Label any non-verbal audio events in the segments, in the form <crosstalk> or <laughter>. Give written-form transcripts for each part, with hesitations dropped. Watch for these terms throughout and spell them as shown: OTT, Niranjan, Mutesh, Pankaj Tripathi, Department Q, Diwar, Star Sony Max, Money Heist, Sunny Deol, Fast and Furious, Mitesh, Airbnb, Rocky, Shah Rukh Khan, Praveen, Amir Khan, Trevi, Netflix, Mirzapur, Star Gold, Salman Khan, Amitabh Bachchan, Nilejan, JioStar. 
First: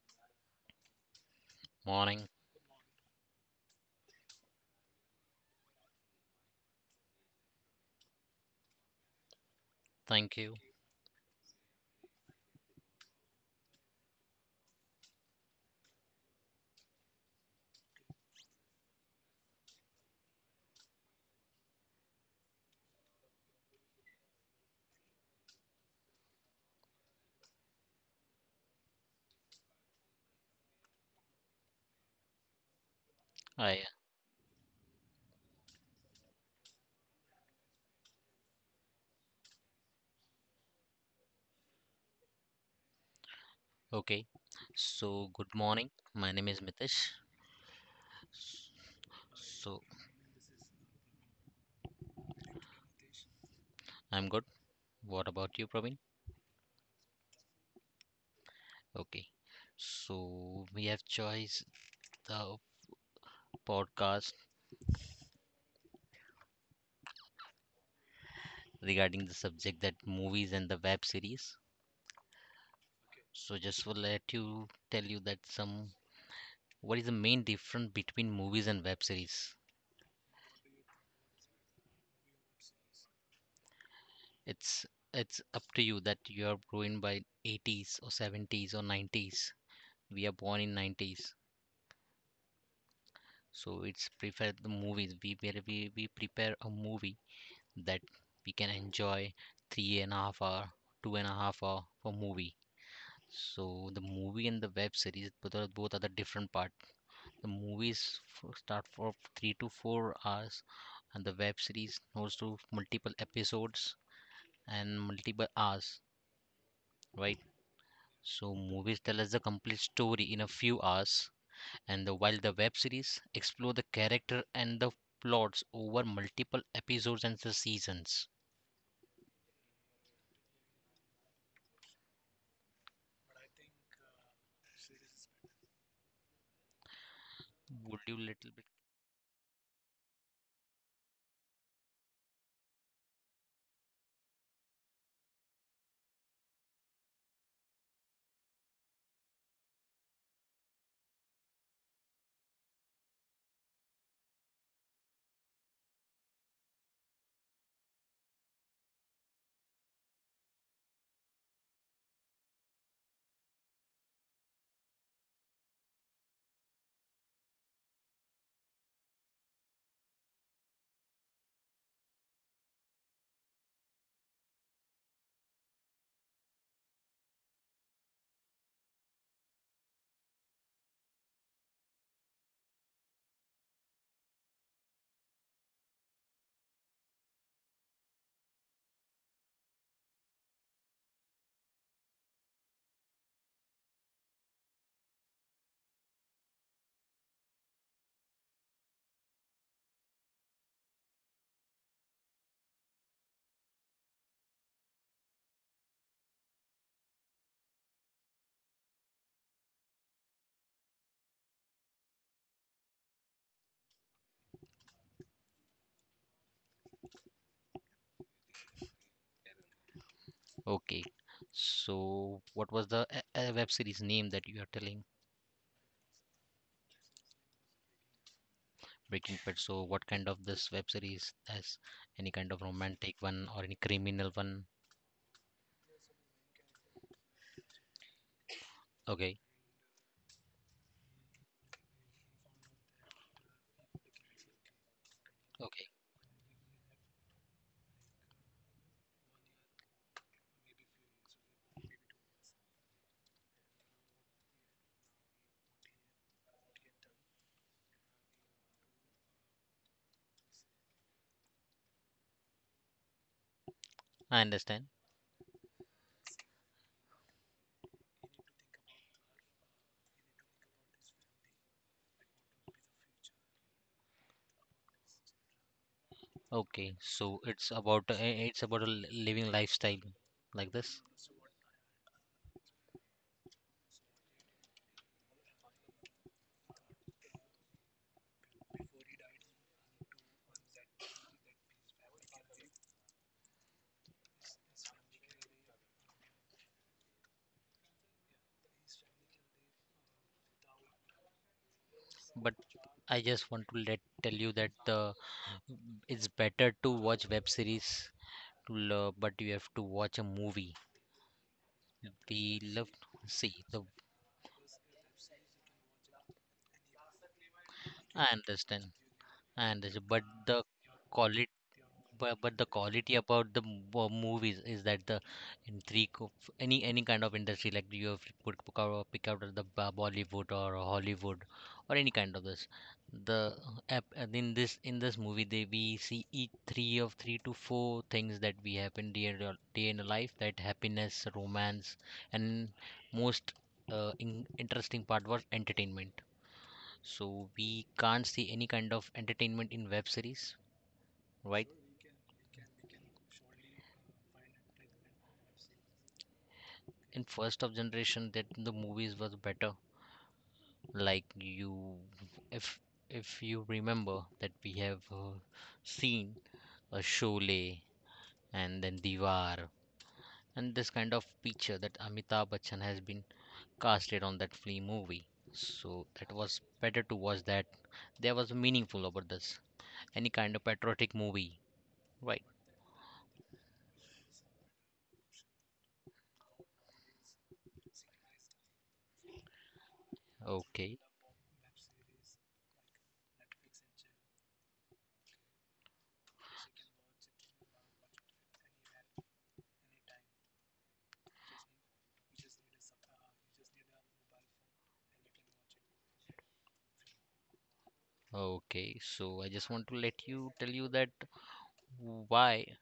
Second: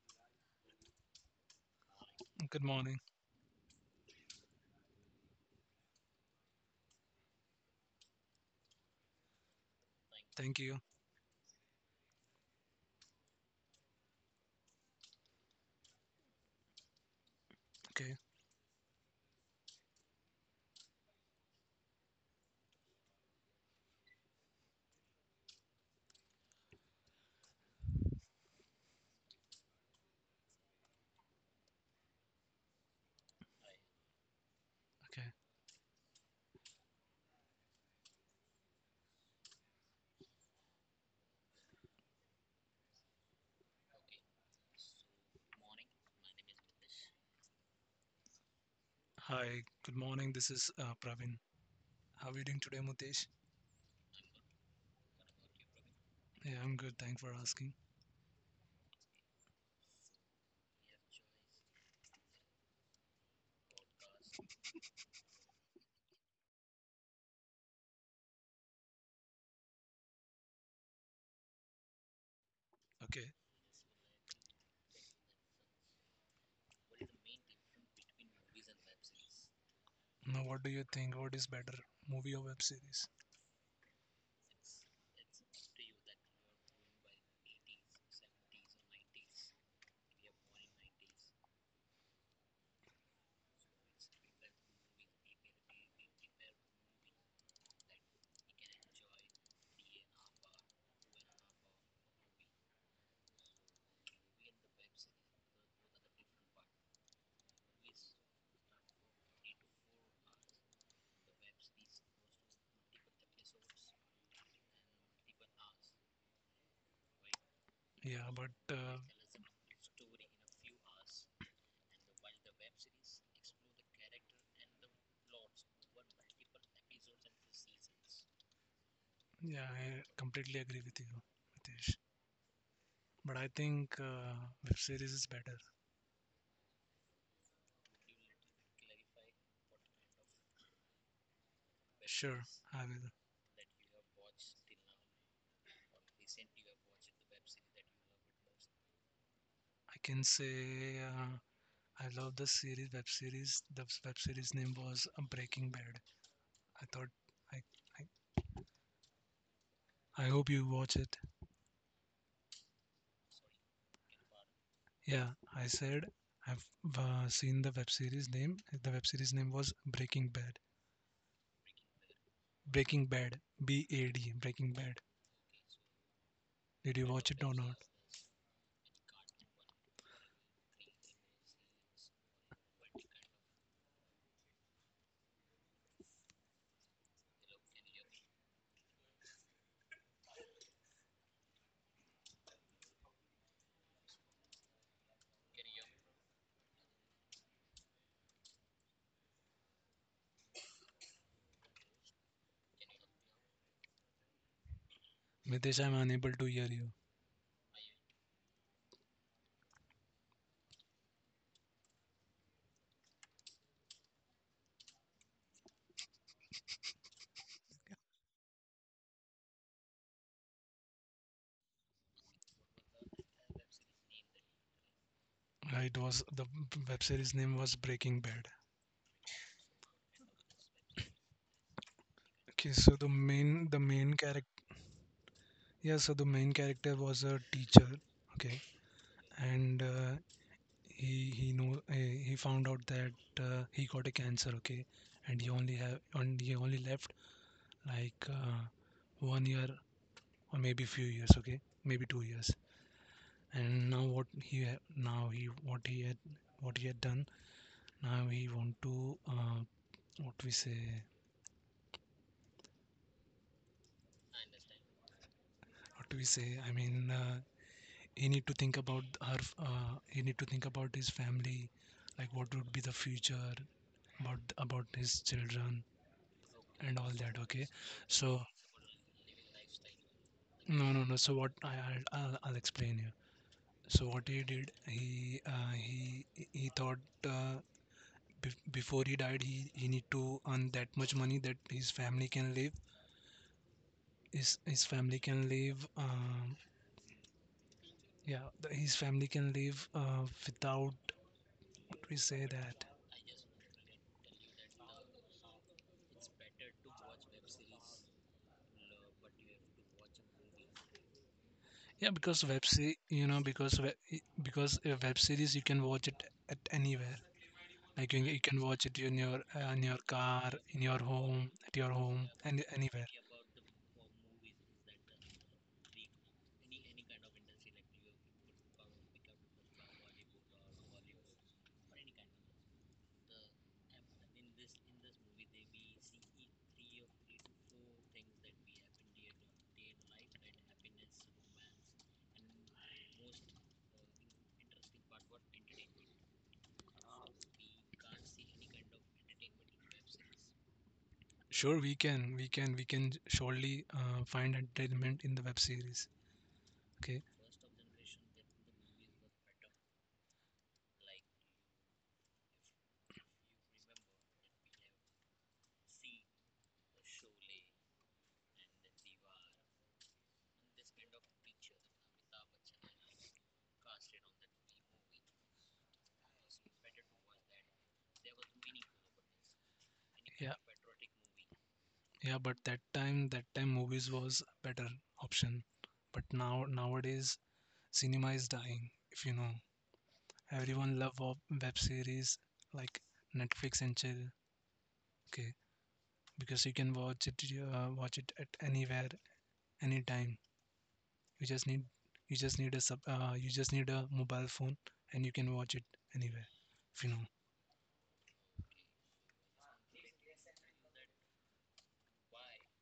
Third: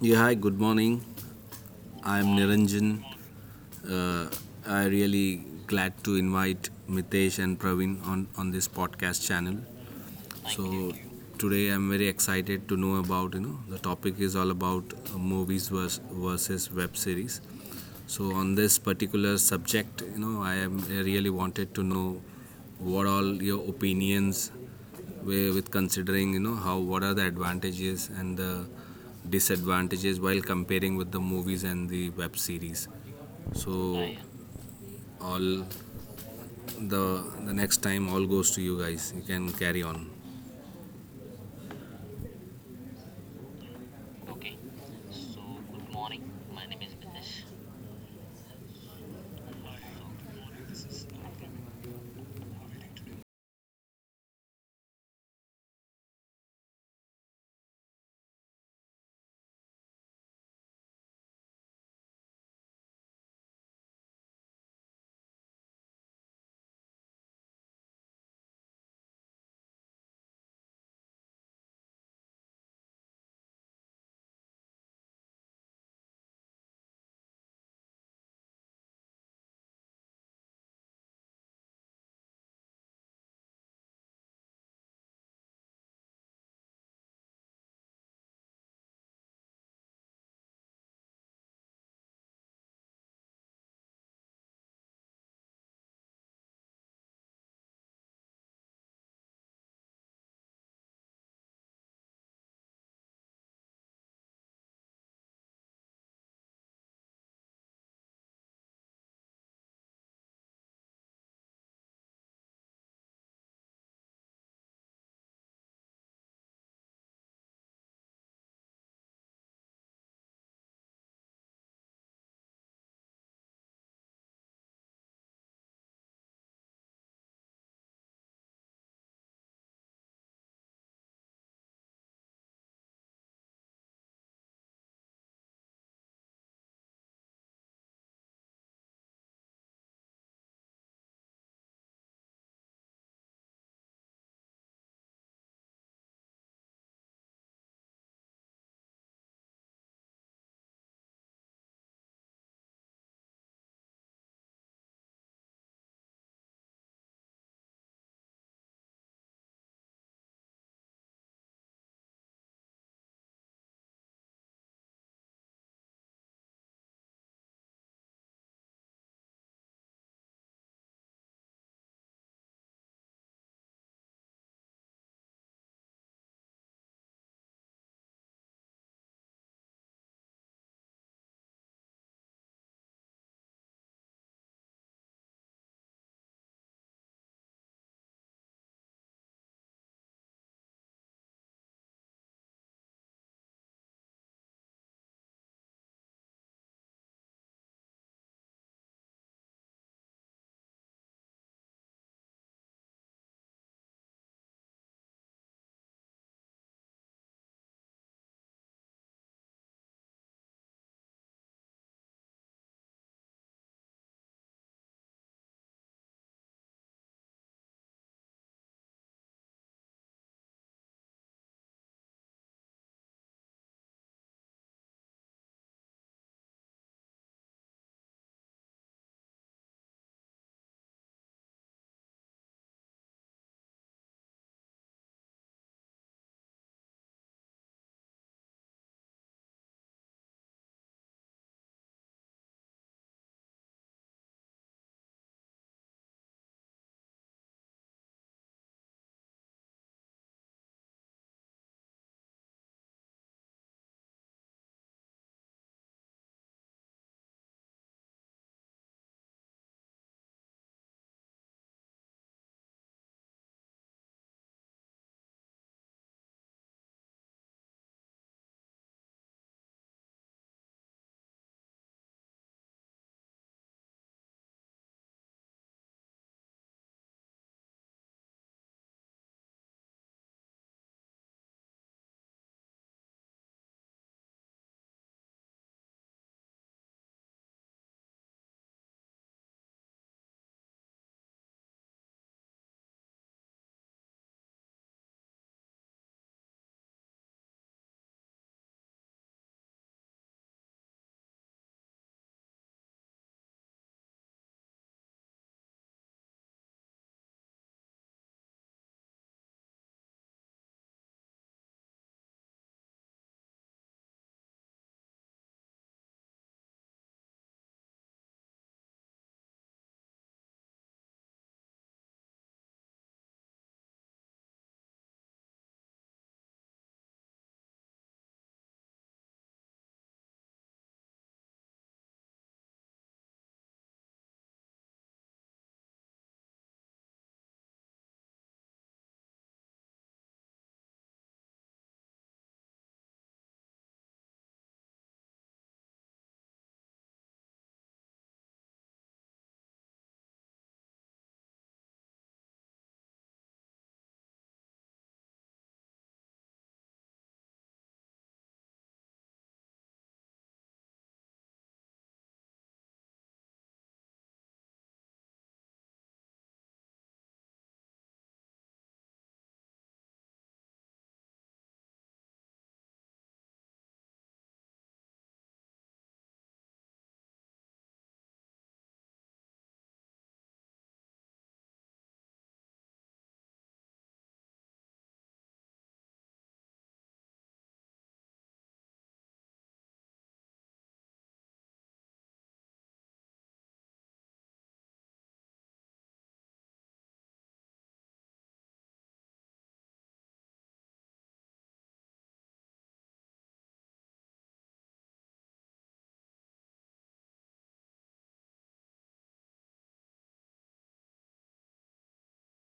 Yeah, hi, good morning. I'm Morning. Good morning. Niranjan. Uh, I really glad to invite Mitesh and Praveen on this podcast channel. Thank you. Thank you. So today I'm very excited to know about, you know, the topic is all about movies versus web series. Okay. So on this particular subject, you know, I really wanted to know what all your opinions were with considering, you know, how what are the advantages and the disadvantages while comparing with the movies and the web series. I So Okay. all the the next time all goes to you guys. You can carry on. okay. So good morning. My name is Mitesh. S- Hi. So Good morning. This is Praveen. How are you doing today, Mutesh? I'm good. What about you, Praveen? Yeah, I'm good. Thanks for asking. Okay. So we have choice the podcast regarding the subject that movies and the web series. Okay. So just will let you tell you that some what is the main difference between movies and web series. Now, what do you think? What is better, movie or web series? It's it's up to you that you are growing by 80s or 70s or 90s. We are born in 90s. So it's prefer the movies. We prepare a movie that we can enjoy 3.5 hours, 2.5 hours for movie. So the movie and the web series both are the different part. The movies start for 3 to 4 hours, and the web series goes to multiple episodes and multiple hours, right? Yeah, but So movies tell us the complete story in a few hours, and while the web series explore the character and the plots over multiple episodes and the seasons. yeah, I completely agree with you, Mutesh. But I think web series is better. Would you little bit? Sure, I will. I can say I love the series, web series. The web series name was Breaking Bad. I thought I, I hope you watch it. Yeah, I said I've seen the web series name. The web series name was Breaking Bad. Breaking Bad, B A D, Breaking Bad. Did you watch it or not? Mitesh, I'm unable to hear you. Okay, so what was the web series name that you are telling? It was the web series name was Breaking Bad. Breaking Bad? So what kind of this web series has, any kind of Okay, so romantic one or any the main criminal character one? yeah, so the main character was a teacher. Okay, Okay, and he found out that he got a cancer. Okay, and okay, he only left, like, one year, or maybe few years, okay, maybe 2 years. And now now he what he had done. Now he want to what we say I understand. what we say I mean, he need to think about her, he need to think about his family, like what would be the future about his children Okay, and all that. so Okay, so, it's about a living lifestyle like no this. no no so what I, I'll explain you. So what he did, he, he thought, before he died he need to earn that much money that his family can live, his family can live, yeah, his family can live, without, what we say But that, I just want to let tell you that the it's better to watch web series, but you have to watch a movie. yeah, because We web love se- you know see the. Because a web series you can watch it at anywhere, like, you, I you can watch understand. it in your, I in your understand, but car, the in your quality home, at your home, but and the anywhere. quality about the movies is that the intrigue of any kind of industry, like you have put pick out the Bollywood or Hollywood or any kind of this the app and in this movie they we see each three of three to four things that we happen day in our life: that happiness, romance, and most interesting part was entertainment. So we can't see any kind of entertainment in web series, right? Sure, we can surely find entertainment in the web series. In Okay. first of generation that the movies was better. Like you, if you remember that we have seen a Sholay and then Diwar, and this kind of picture that Amitabh Bachchan has been casted on that flea movie. So that was better to watch that. There was meaningful about this, any kind Yeah, of patriotic movie, yeah, right? but that time movies was better option. But now, nowadays, cinema is dying, if you know. Everyone Okay, love of web series like Netflix and chill. Okay, because you can watch it, at anywhere, anytime. You just need, you just need a sub, you just need a mobile phone, and you can watch it anywhere. If you know. okay, so I just want to let you tell you that why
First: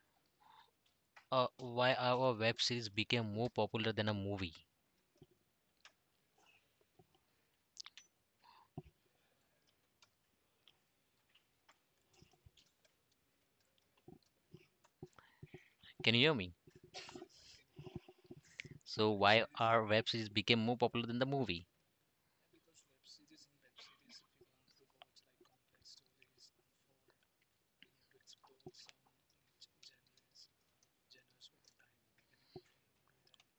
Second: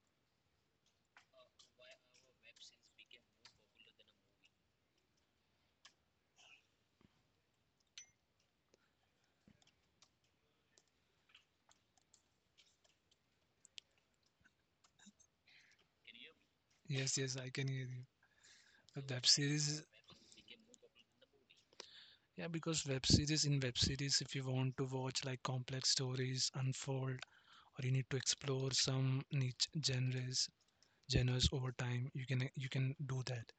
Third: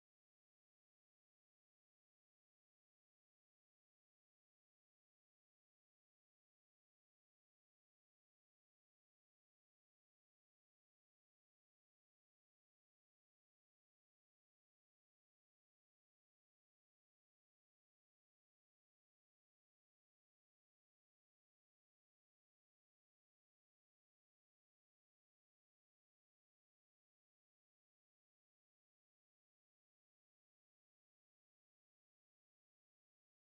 why our web series became more popular than a movie. Can you hear me? Yes, yes, I can hear you. So The web why series, our web series became more popular than the movie? yeah, because web series, if you want to watch, like, complex stories unfold, or you need to explore some niche genres, over time, you can, do that.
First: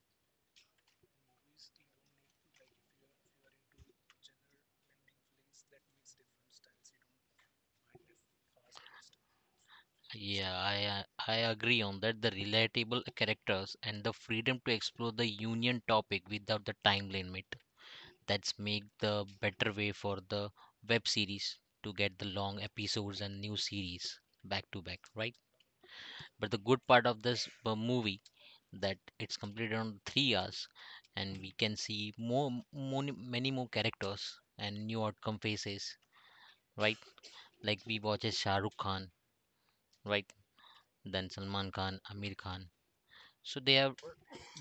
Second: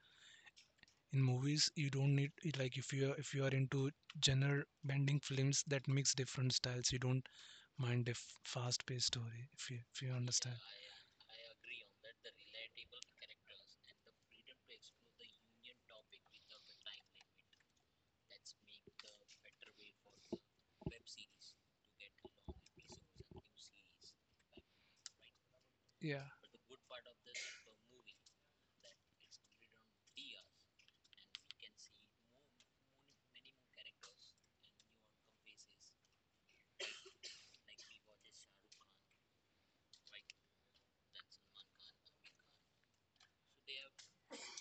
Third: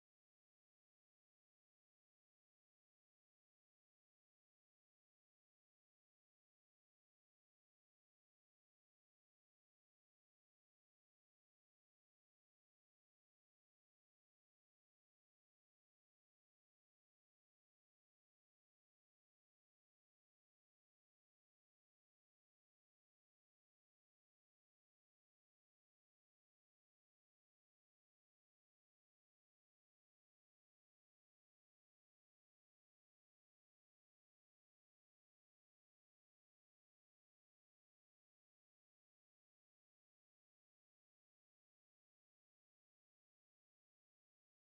In movies, you don't need it, like, if you are, if you are into genre bending films that mix different styles, you don't mind a fast-paced story. If you, Yeah, understand, I agree on that. The relatable characters and the freedom to explore the union topic without the time limit, that's make the better way for the web series to get the long episodes and new series back to back, right? yeah. But the good part of this movie that it's completed on 3 hours, and we can see more, more many more characters and new outcome faces, right? Like we watches Shah Rukh Khan, right? Then Salman Khan, Amir Khan. So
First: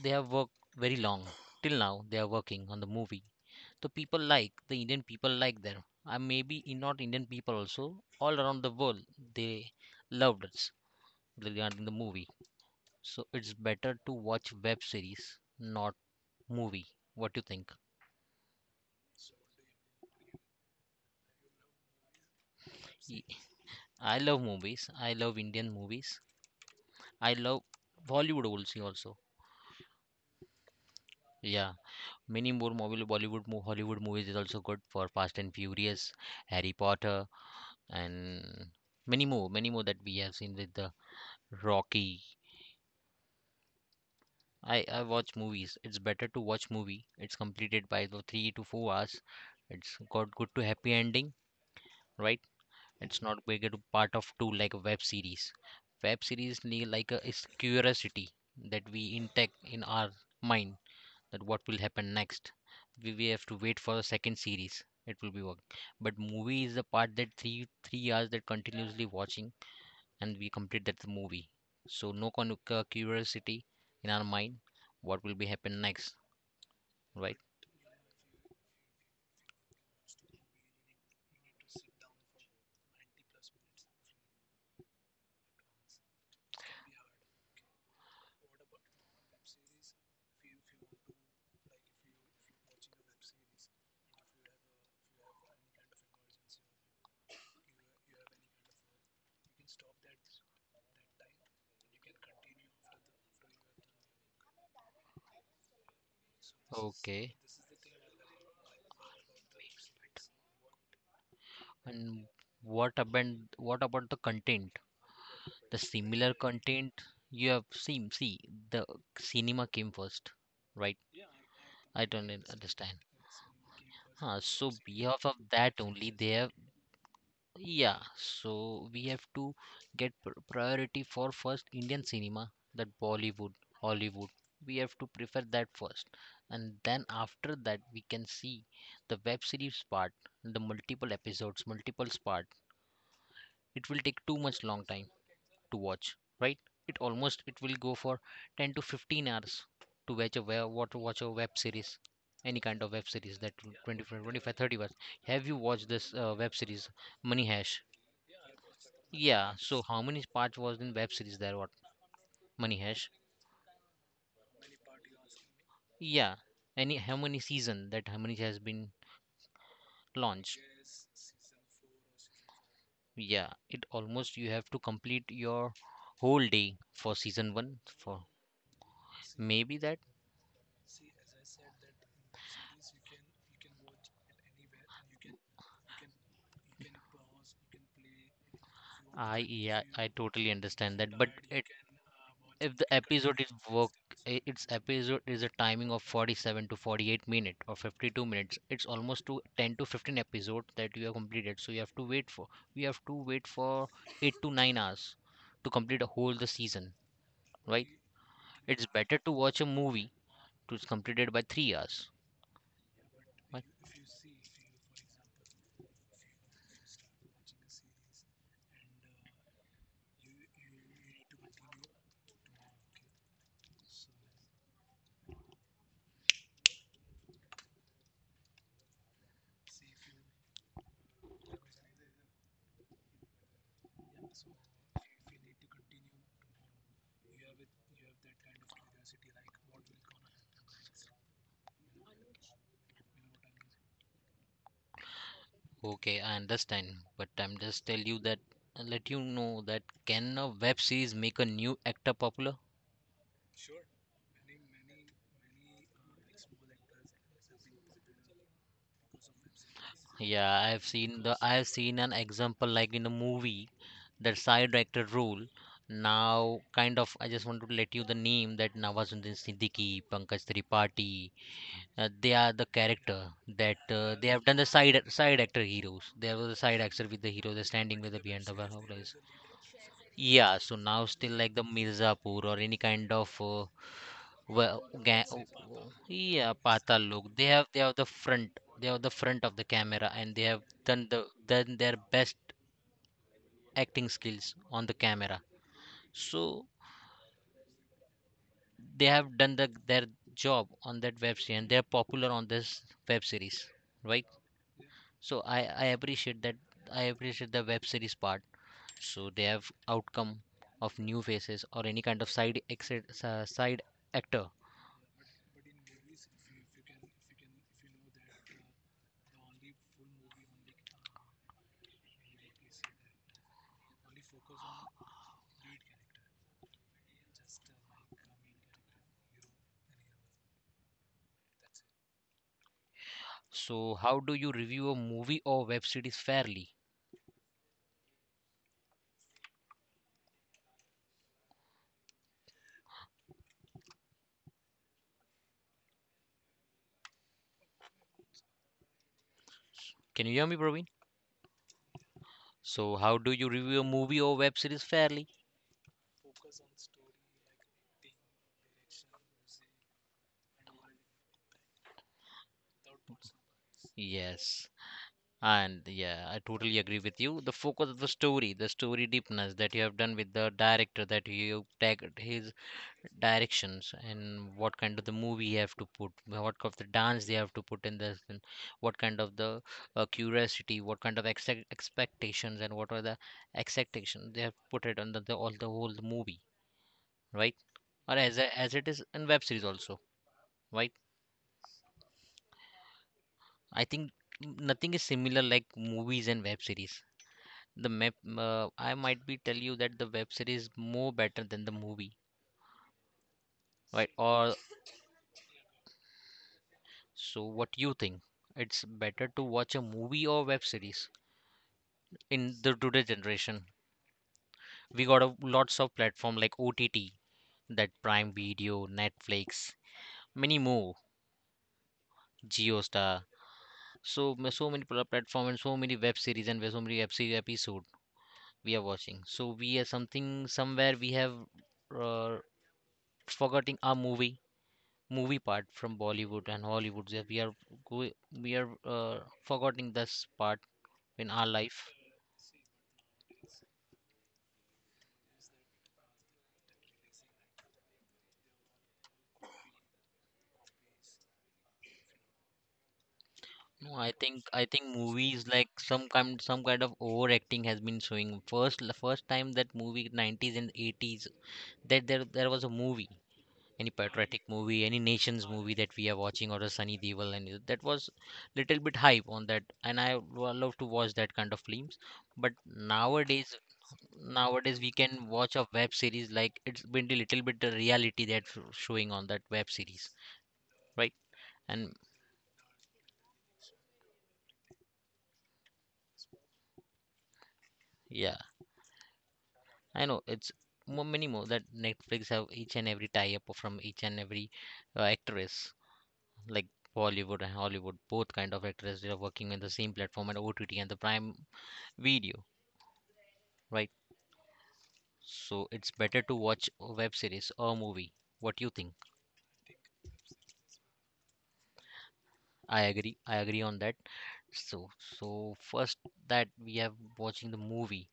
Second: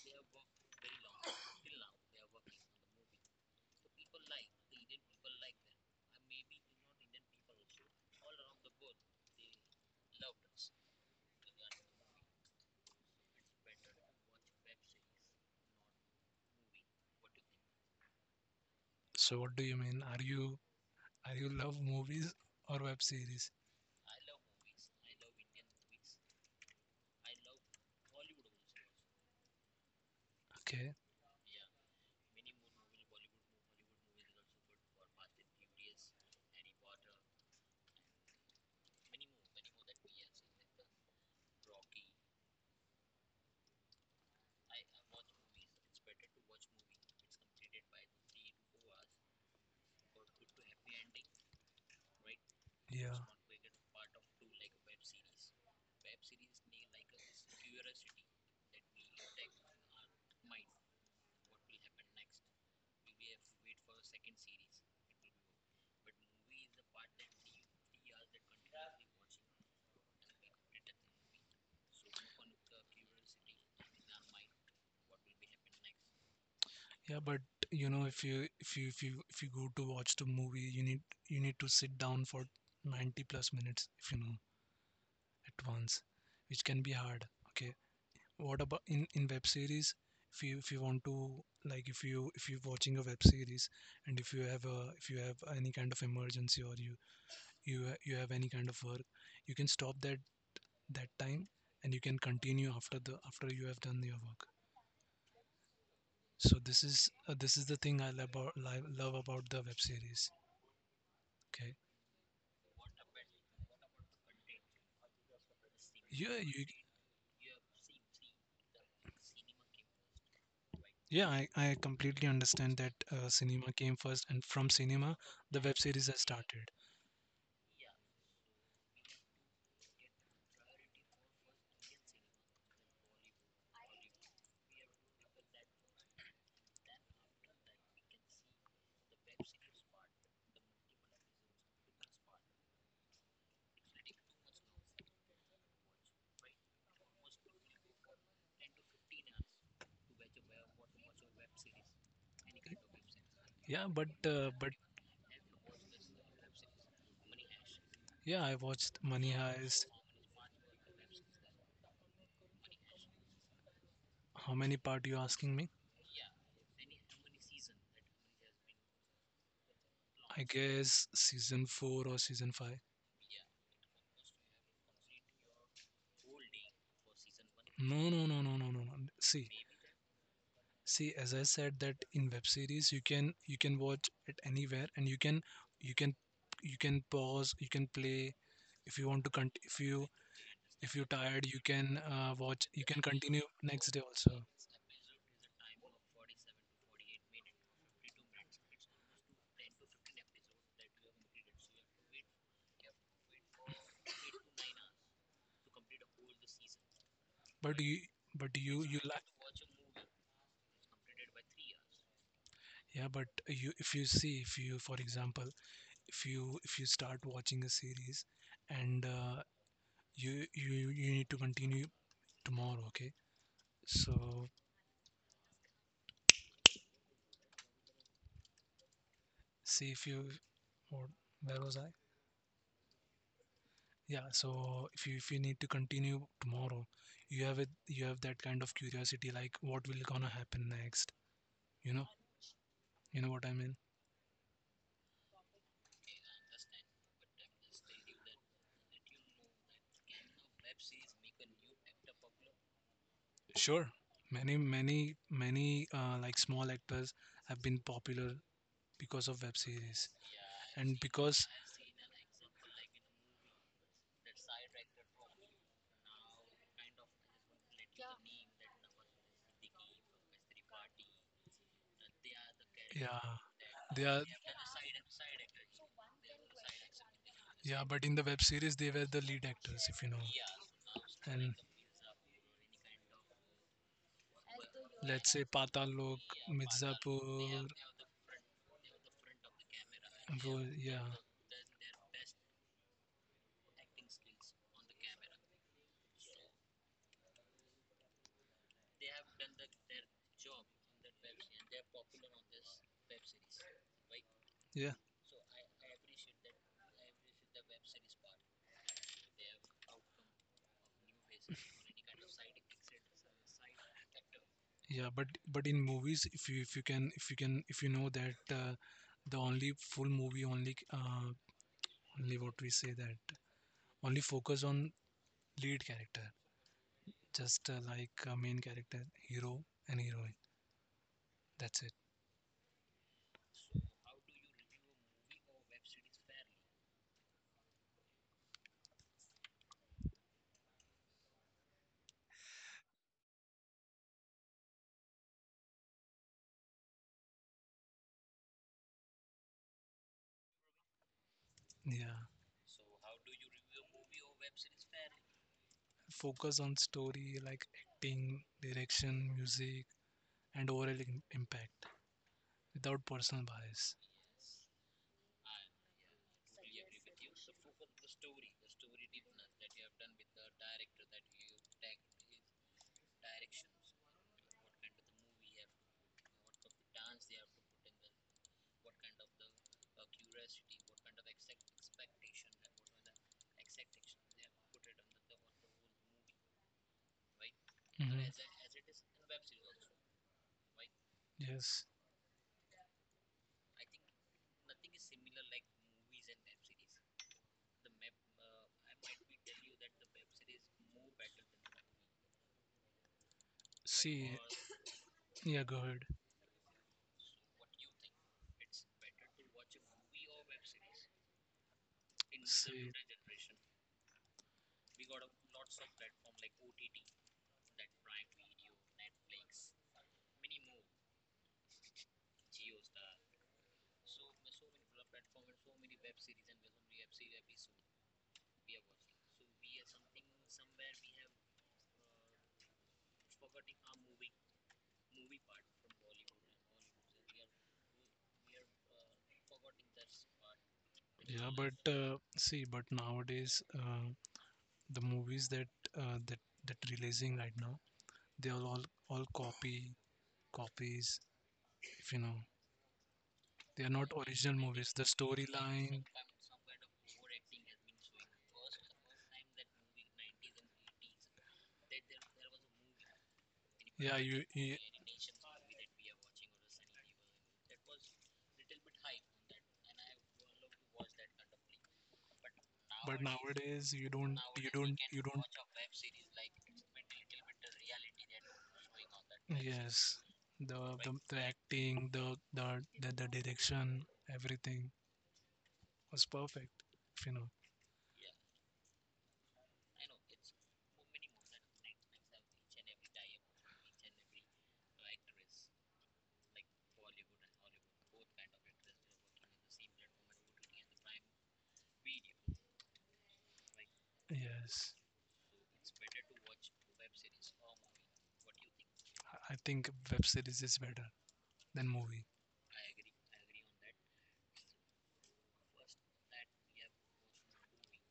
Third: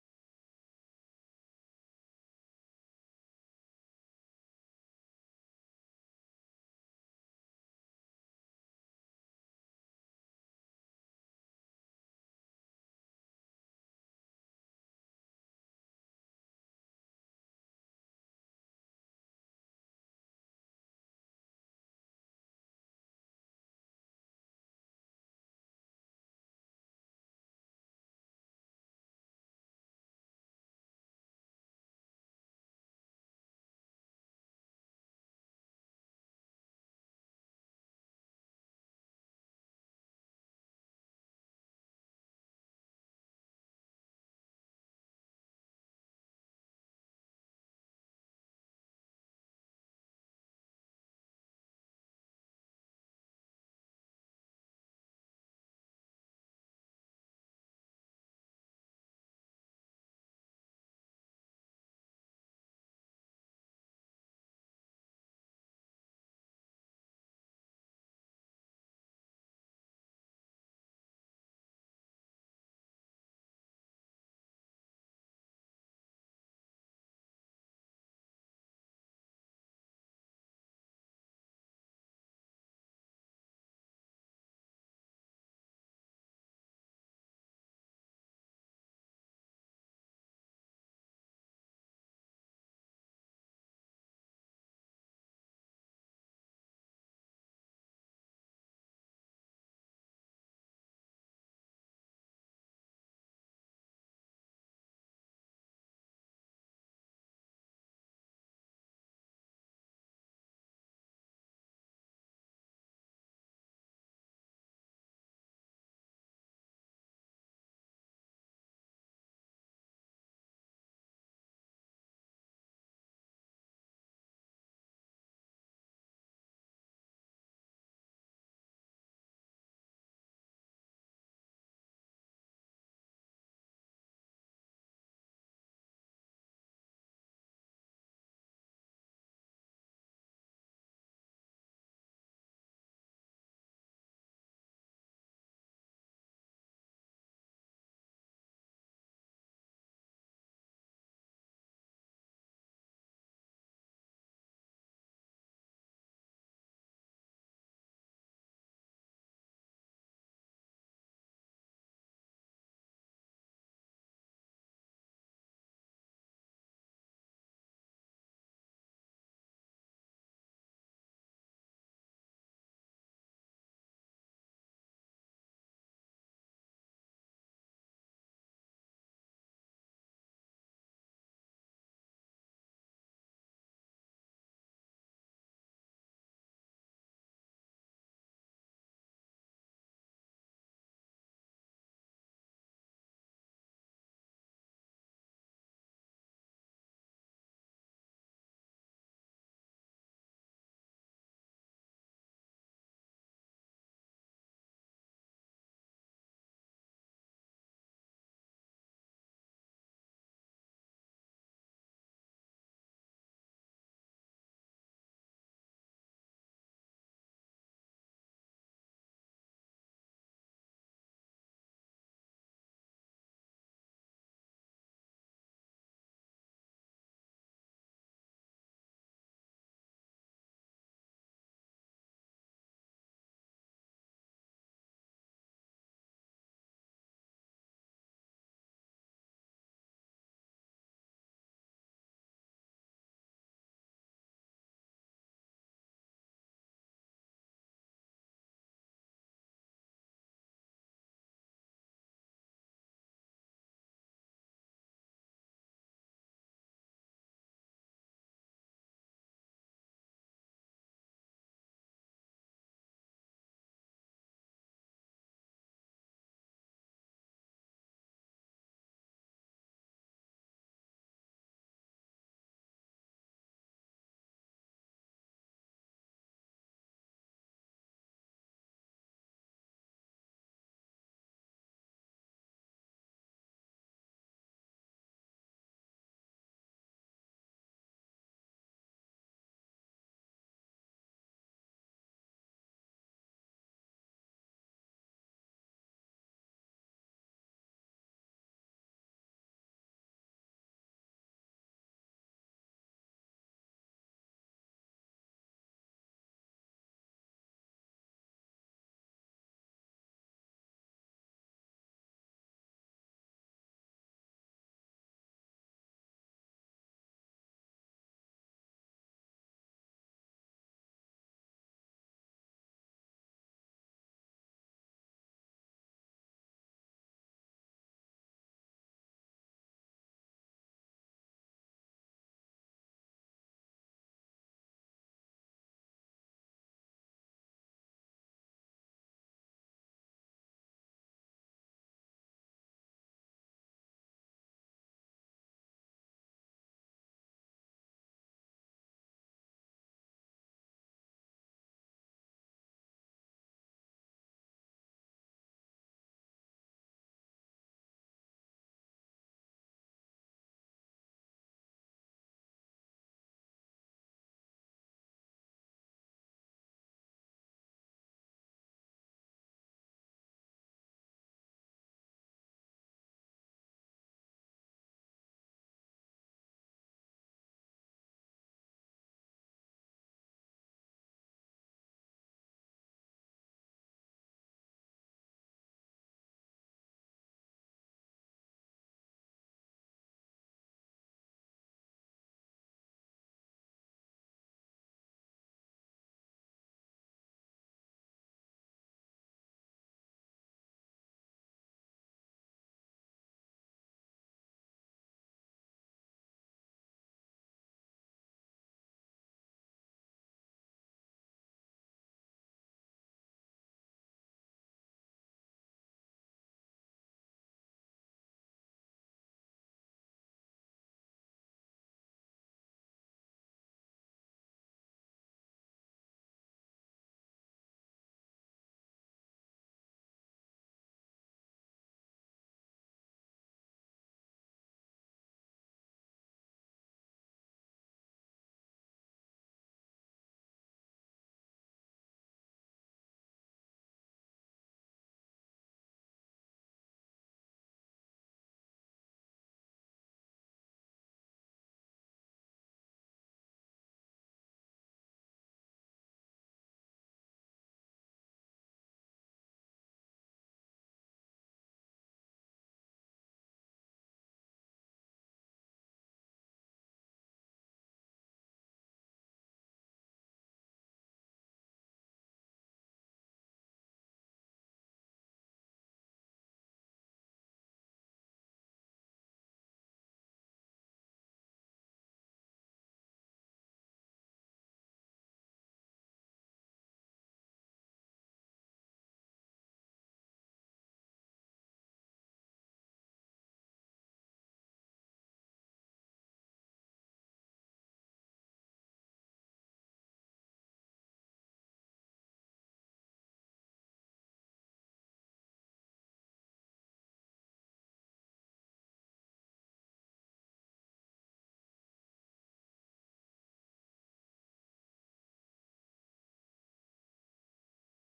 they have worked very long. Till now they are working on the movie. So people like the Indian people like them, and maybe in not Indian people also, all around the world, they loved us regarding the movie. So it's better to watch web series, not movie. What do you think? So what do you mean? Are you, love movies or web Ye- series? I love movies. I love Indian movies. I love Bollywood also. Also, Okay, yeah, many more movie Bollywood, Hollywood movies is also good, for Fast and Furious, Harry Potter, and many more that we have seen, with the Rocky. I watch movies. It's better to watch movie. It's completed by the 3 to 4 hours. It's got good to happy ending, right? yeah. It's not big into part of two like a web series. Web series need like a is curiosity that we intake in our mind, that what will happen next. We have to wait for the second series. It will be work. But movie is the part that three hours, that continuously watching and we complete that movie. So no curiosity in our mind, what will be happen next, Yeah, but right? you know, if you go to watch the movie, you need to sit down for 90+ minutes, if you know, at once, which can be hard. Okay. What about in, web series? If you want to, like, if you're watching a web series, and if you have a, if you have any kind of emergency, or you, you have any kind of work, you can stop that, that time, and you can continue after the after you have done your work. So this is, uh, Okay. this is the thing I love about, love about the web series. Okay. And what about the content, the Yeah, similar you, content? You have see the cinema came first, right? yeah, I I completely don't understand that, understand. Cinema came first, Huh, and from so cinema, behalf of the that web series only has they have. started. Yeah, so we have to get priority for first Indian cinema, that Bollywood, Hollywood. We have to prefer that first, and then after that we can see the web series part, the multiple episodes, multiple part. It will take too much long time to watch, right? It almost, it will go for 10 to 15 hours to watch a web, what, watch a web series. Any kind of web series that will Yeah, but, 25 25 30 hours. Have you watched this web series Money Hash? yeah, I watched Money Yeah, so Heist. how many parts was in web series there, what, Money Hash? How many part you asking me? Yeah, any, how many season, that how many has been I launched? guess season 4 or season 5. Yeah, it almost you have to complete your whole day for season 1, No, for no, no, no, no, no, no. See. maybe that. See, as I said that in web series you can, watch it anywhere, and you can, you can pause, you can play. If you want to I, cont yeah, I you totally understand if if you're that, tired, but you it, can, watch if you the can episode continue is work, next day I- also. its episode is a timing of 47 to 48 minute or 52 minutes. It's almost to 10 to 15 episode that you have completed. So you have to wait for, we have to wait for 8 to 9 hours to complete a whole the season, But right? you, It's better like, to watch a movie, to complete completed by 3 hours, yeah, but right? you, if you see, if you, for example, if you start watching a series, and you need to continue tomorrow, okay. So, see, if you what where was I? Yeah, so if you, need to continue tomorrow, you have that kind of curiosity, like, what will gonna happen next? You know, you know what I mean? Okay, I understand, but I'm just tell you that let you know, that can a web series make a new actor popular? Sure. Many like, small actors have been popular because of web series. Yeah, I've And, seen the, because, I've seen an example like in a movie that side actor role. Now, kind of, I just want to let you the name, that Nawazuddin Siddiqui, Pankaj Tripathi, they are the yeah, character that they are, they have done the side actor heroes. They were the side actor with the hero. They're yeah, standing but with in the the web behind the series they were warehouse. the lead actors, if you know. Yeah, so now still like And the Mirzapur or any kind of Well, let's say Patal Lok, yeah, Pata Look. Mirzapur. They have the front. They have the front of the camera, and they have Well, done yeah, the done their best acting skills on the camera. So they have done the, their job on that web series, and they're popular on this web series, right? yeah, So I appreciate that. I appreciate the web series part. So they have outcome of new faces or any kind of side actor. yeah. But, in movies, if you know that, the, only full movie only only what we say that only focus on lead character, just, like, main character, hero and heroine. That's it. So how do you review a movie or web series fairly? Can you hear me, Praveen? Yeah, So, how do you review a movie or web series fairly? focus on story, like acting, direction, music, and overall impact without personal bias. Yes. And yeah, I totally agree with you. The focus of the story deepness that you have done with the director, that you tagged his directions, and what kind of the movie you have to put, what kind of the dance they have to put in this, and what kind of the curiosity, what kind of expectations, and what are the expectations they have put it on the all the whole movie, right? Or Mhm. As it is in web series also, right? Yes. I think nothing is similar like movies and web series. The map, I might be tell you that the web series more better than the movie, right? See, Or yeah, go ahead. so what you think? It's better to watch a movie or web series in the See, today generation. We got a, lots of platform like OTT, that Prime Video, Netflix, many more, JioStar. So so many platform, and so many web series, and so many web series episode we are watching. So we are something somewhere we have. uh, Forgetting our movie part from Bollywood and Hollywood. Yeah, we are go- we are forgetting this part in our yeah, life. but, see, but nowadays, the movies that, uh, that that releasing right now, they are all copy copies. If you know, they are No, I not think original movies. The movies like storyline, some kind of overacting has been showing. First the first time that movie 90s and 80s, that there was a movie, any yeah, patriotic you, movie, any nations movie that we are watching, or a Sunny Deol, and that was little bit hype on that, and I love to watch that kind of films. But but nowadays, nowadays you don't you nowadays, we don't you can don't watch a web series, like it's been a little bit the reality that's showing on that web series, Yes, the right? the And acting, the direction, everything was perfect. If you know, yeah, I know it's many more that Netflix have each and every tie-up from each and every actress, like Bollywood and Hollywood, both kind of actors, they are working in the same platform and OTT and the Prime Video, right? yes, So it's better to watch a web series or movie. What you think? I think web series is better than movie. I agree. I agree on that. So, so first that we have watching the movie.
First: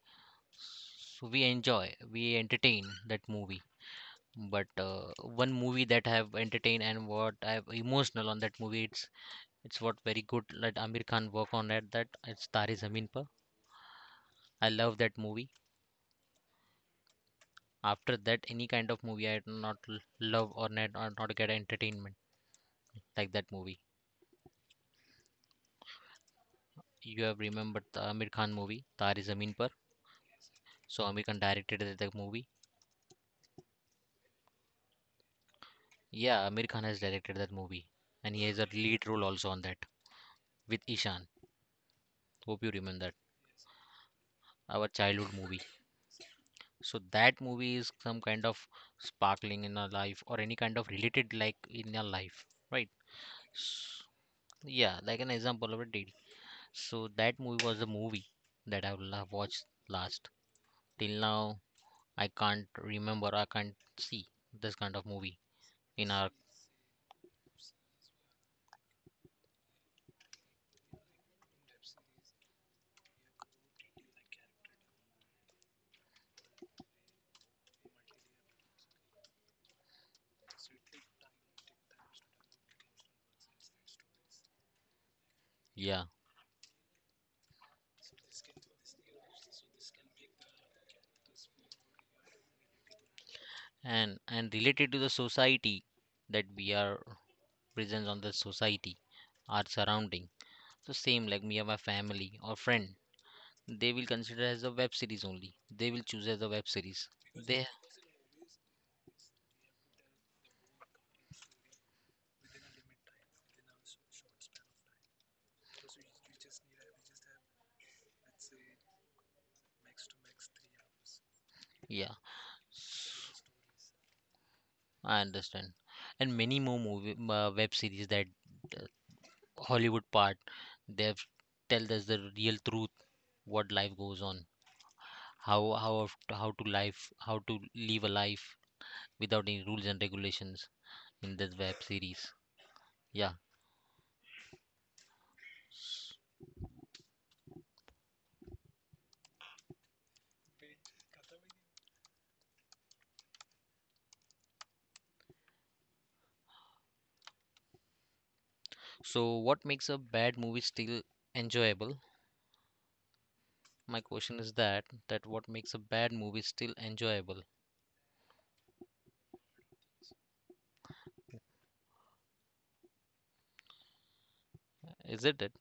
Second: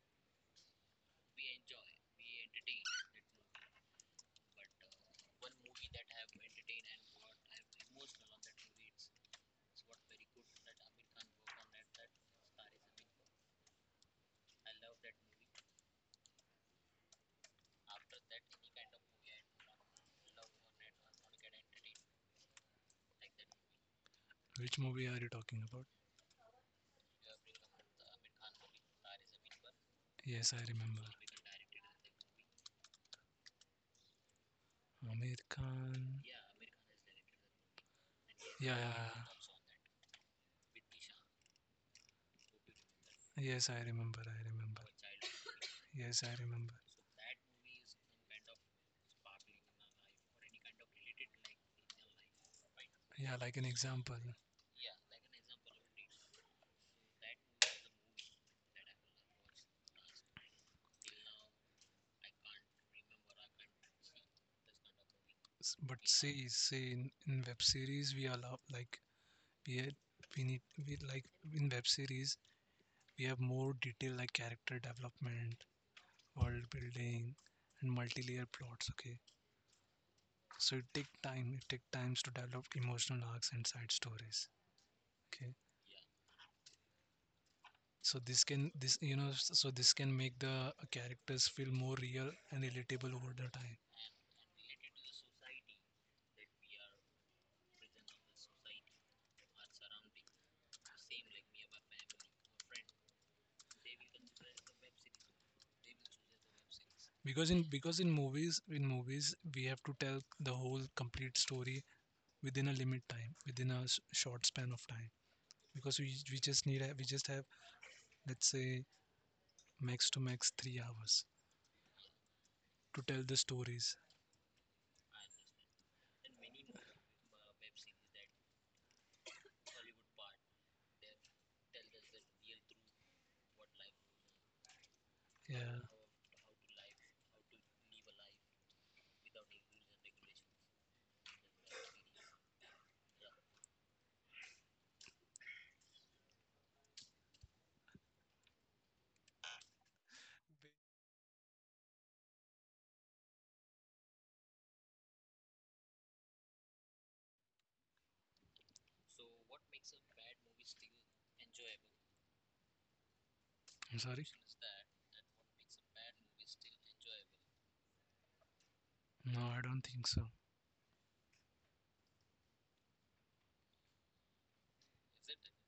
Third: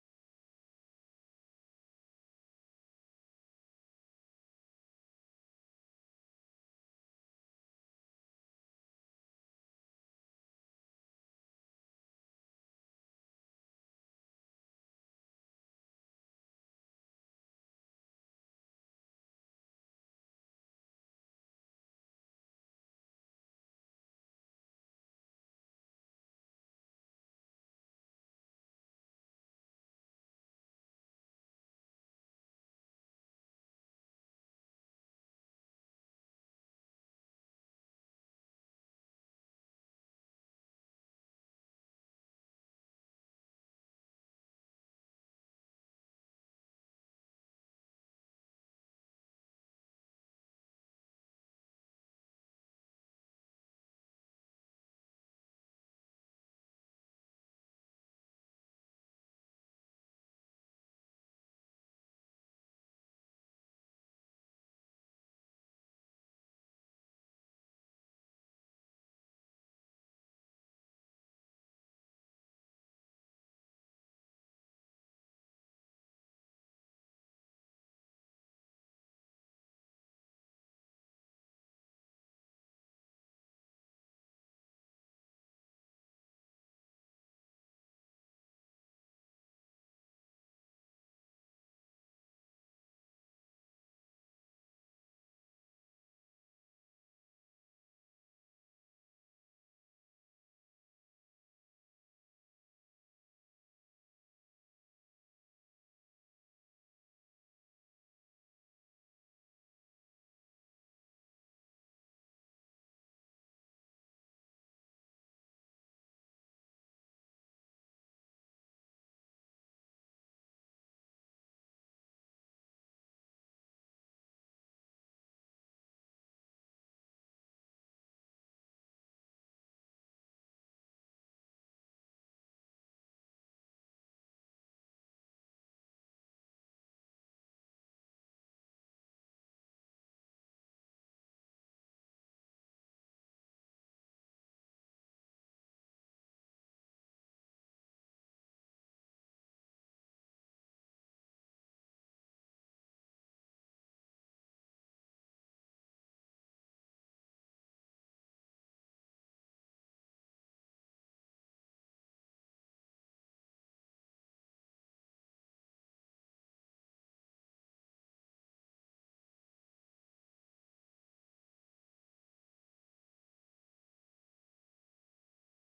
So we enjoy, we entertain that movie. But one movie that have entertained and what I have emotional on that movie, it's what very good that Amir Khan work on at that. It's Tare Zameen Par. I love that movie. After that, any kind of movie I do not love or not get entertainment like that movie. Which movie are you talking about? You have remembered the Amir Khan movie Tare Zameen Par. Yes, I remember. So Amir Khan directed that movie. Amir Khan. Yeah, Amir Khan has directed that movie, and he has a Yeah, yeah, lead yeah. role also on that with Ishan. Hope you remember that. Yes, I remember. I remember. Our childhood movie. Yes, I remember. So that movie is some kind of sparkling in our life or any kind of related like in our life, right? Yeah, like an S- example. Yeah, like an example of a date. So that movie was the movie that I have watched last. Till now, I can't remember. I can't see this kind of movie But in our see, in, web series we allow, like, we had- we need we like in web series we have more detail, like character development, world building, and multi-layer plots, okay. So it take times to develop emotional arcs and side stories, okay. yeah, So this can this you know so this can make the characters feel more real and relatable over the time. and related to the society that we are present on the society, our surrounding. So same like me and my family or friend they will consider as a web series only. They will choose as a web series. because in They, because in movies in movies we have to tell the whole complete story within a short span of time. Because, we just have, let's say, max to max 3 hours yeah, to tell the stories. I understand. And many more movie web series that uh, Hollywood part they have tell us the real truth what life goes on, how Yeah, how how to life how to live a life without any rules and regulations in this web series. Yeah. So what makes a bad movie still enjoyable? I'm My sorry. question is that that what makes a bad movie still enjoyable? No, I don't think so. Is it?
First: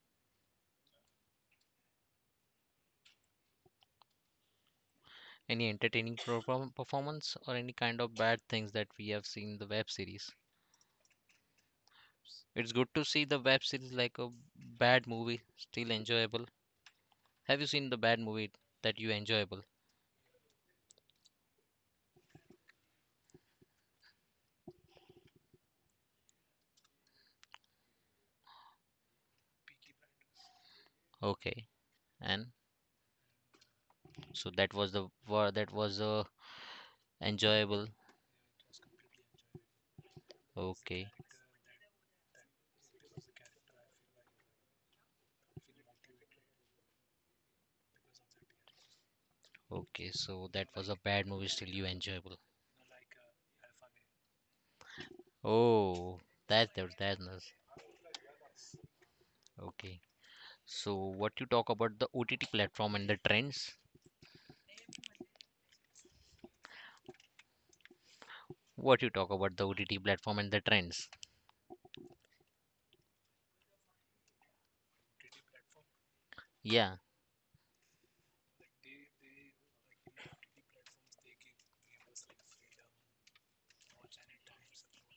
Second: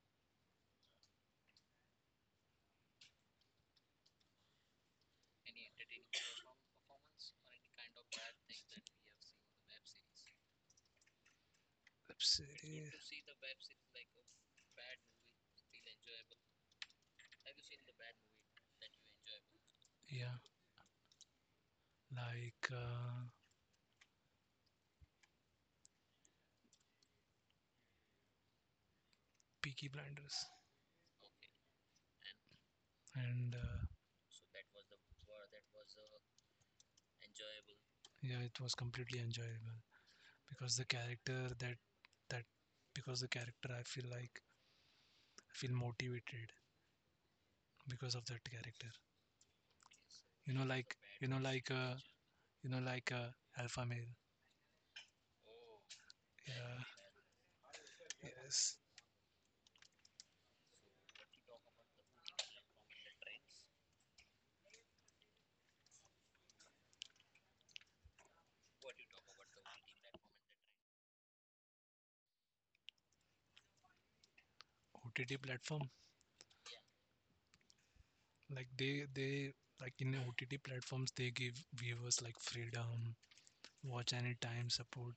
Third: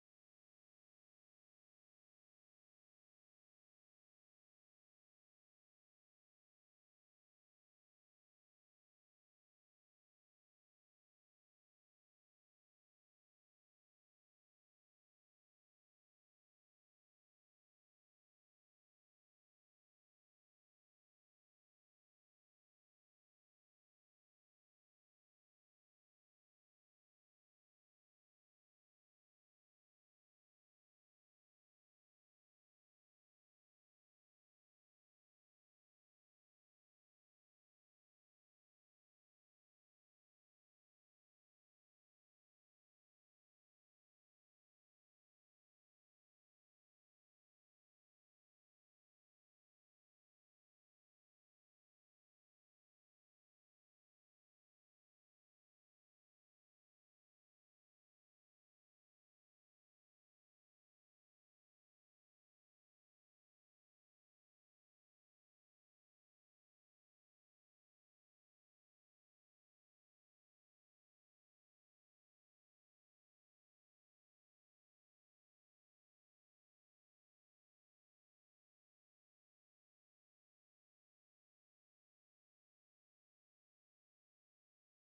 Any entertaining performance or any kind of bad things that we have seen in the web series. Web It's good series. to see the web series like a bad movie, still enjoyable. Have you seen the bad movie that you enjoyable? Yeah, like, Peaky Blinders, Okay, and and, so that was the word that was enjoyable. yeah, it was completely enjoyable because the Okay, character, that because the character I feel like I feel motivated because of that character. okay, so You know, that was a like bad movie, still like, you enjoyable. Like, alpha male. Oh, that's Yeah, there, that's nice. yes. Okay, so what you talk about the OTT platform and the trends? What you talk about the OTT platform and the trends? OTT platform. Yeah. Like, they, like, in OTT platforms they give viewers, like, freedom, watch anytime, support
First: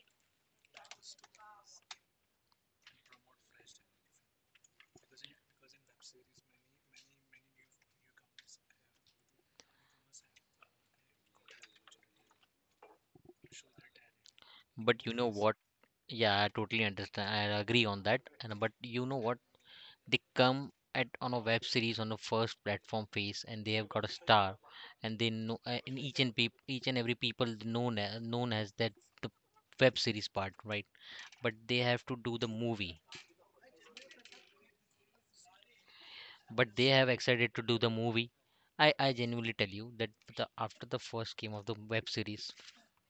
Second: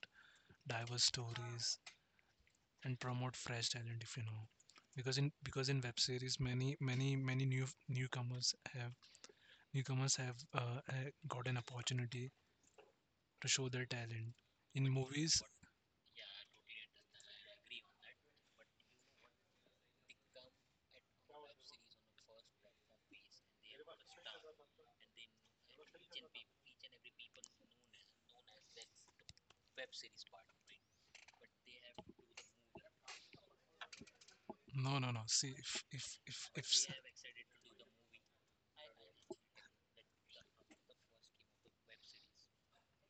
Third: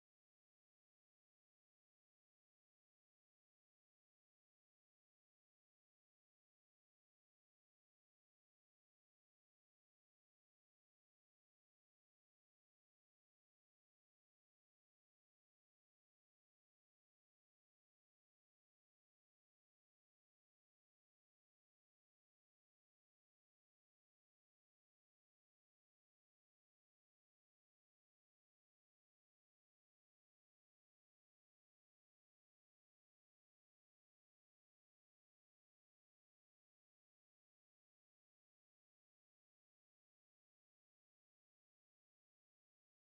diverse stories, and promote fresh talent, if you know. Because in web series, many new newcomers have, got an opportunity to show their talent. In But you know movies, what? Yeah, I totally understand. I agree on that. And but you know what? They come at on a web series on the first platform phase, and they have got a star, and they know in each and peop, each and every people known as that the web series part, right? But they have to do the movie. no, no, no. See, if But they have excited to do the movie. I genuinely tell you that the after the first game of the web series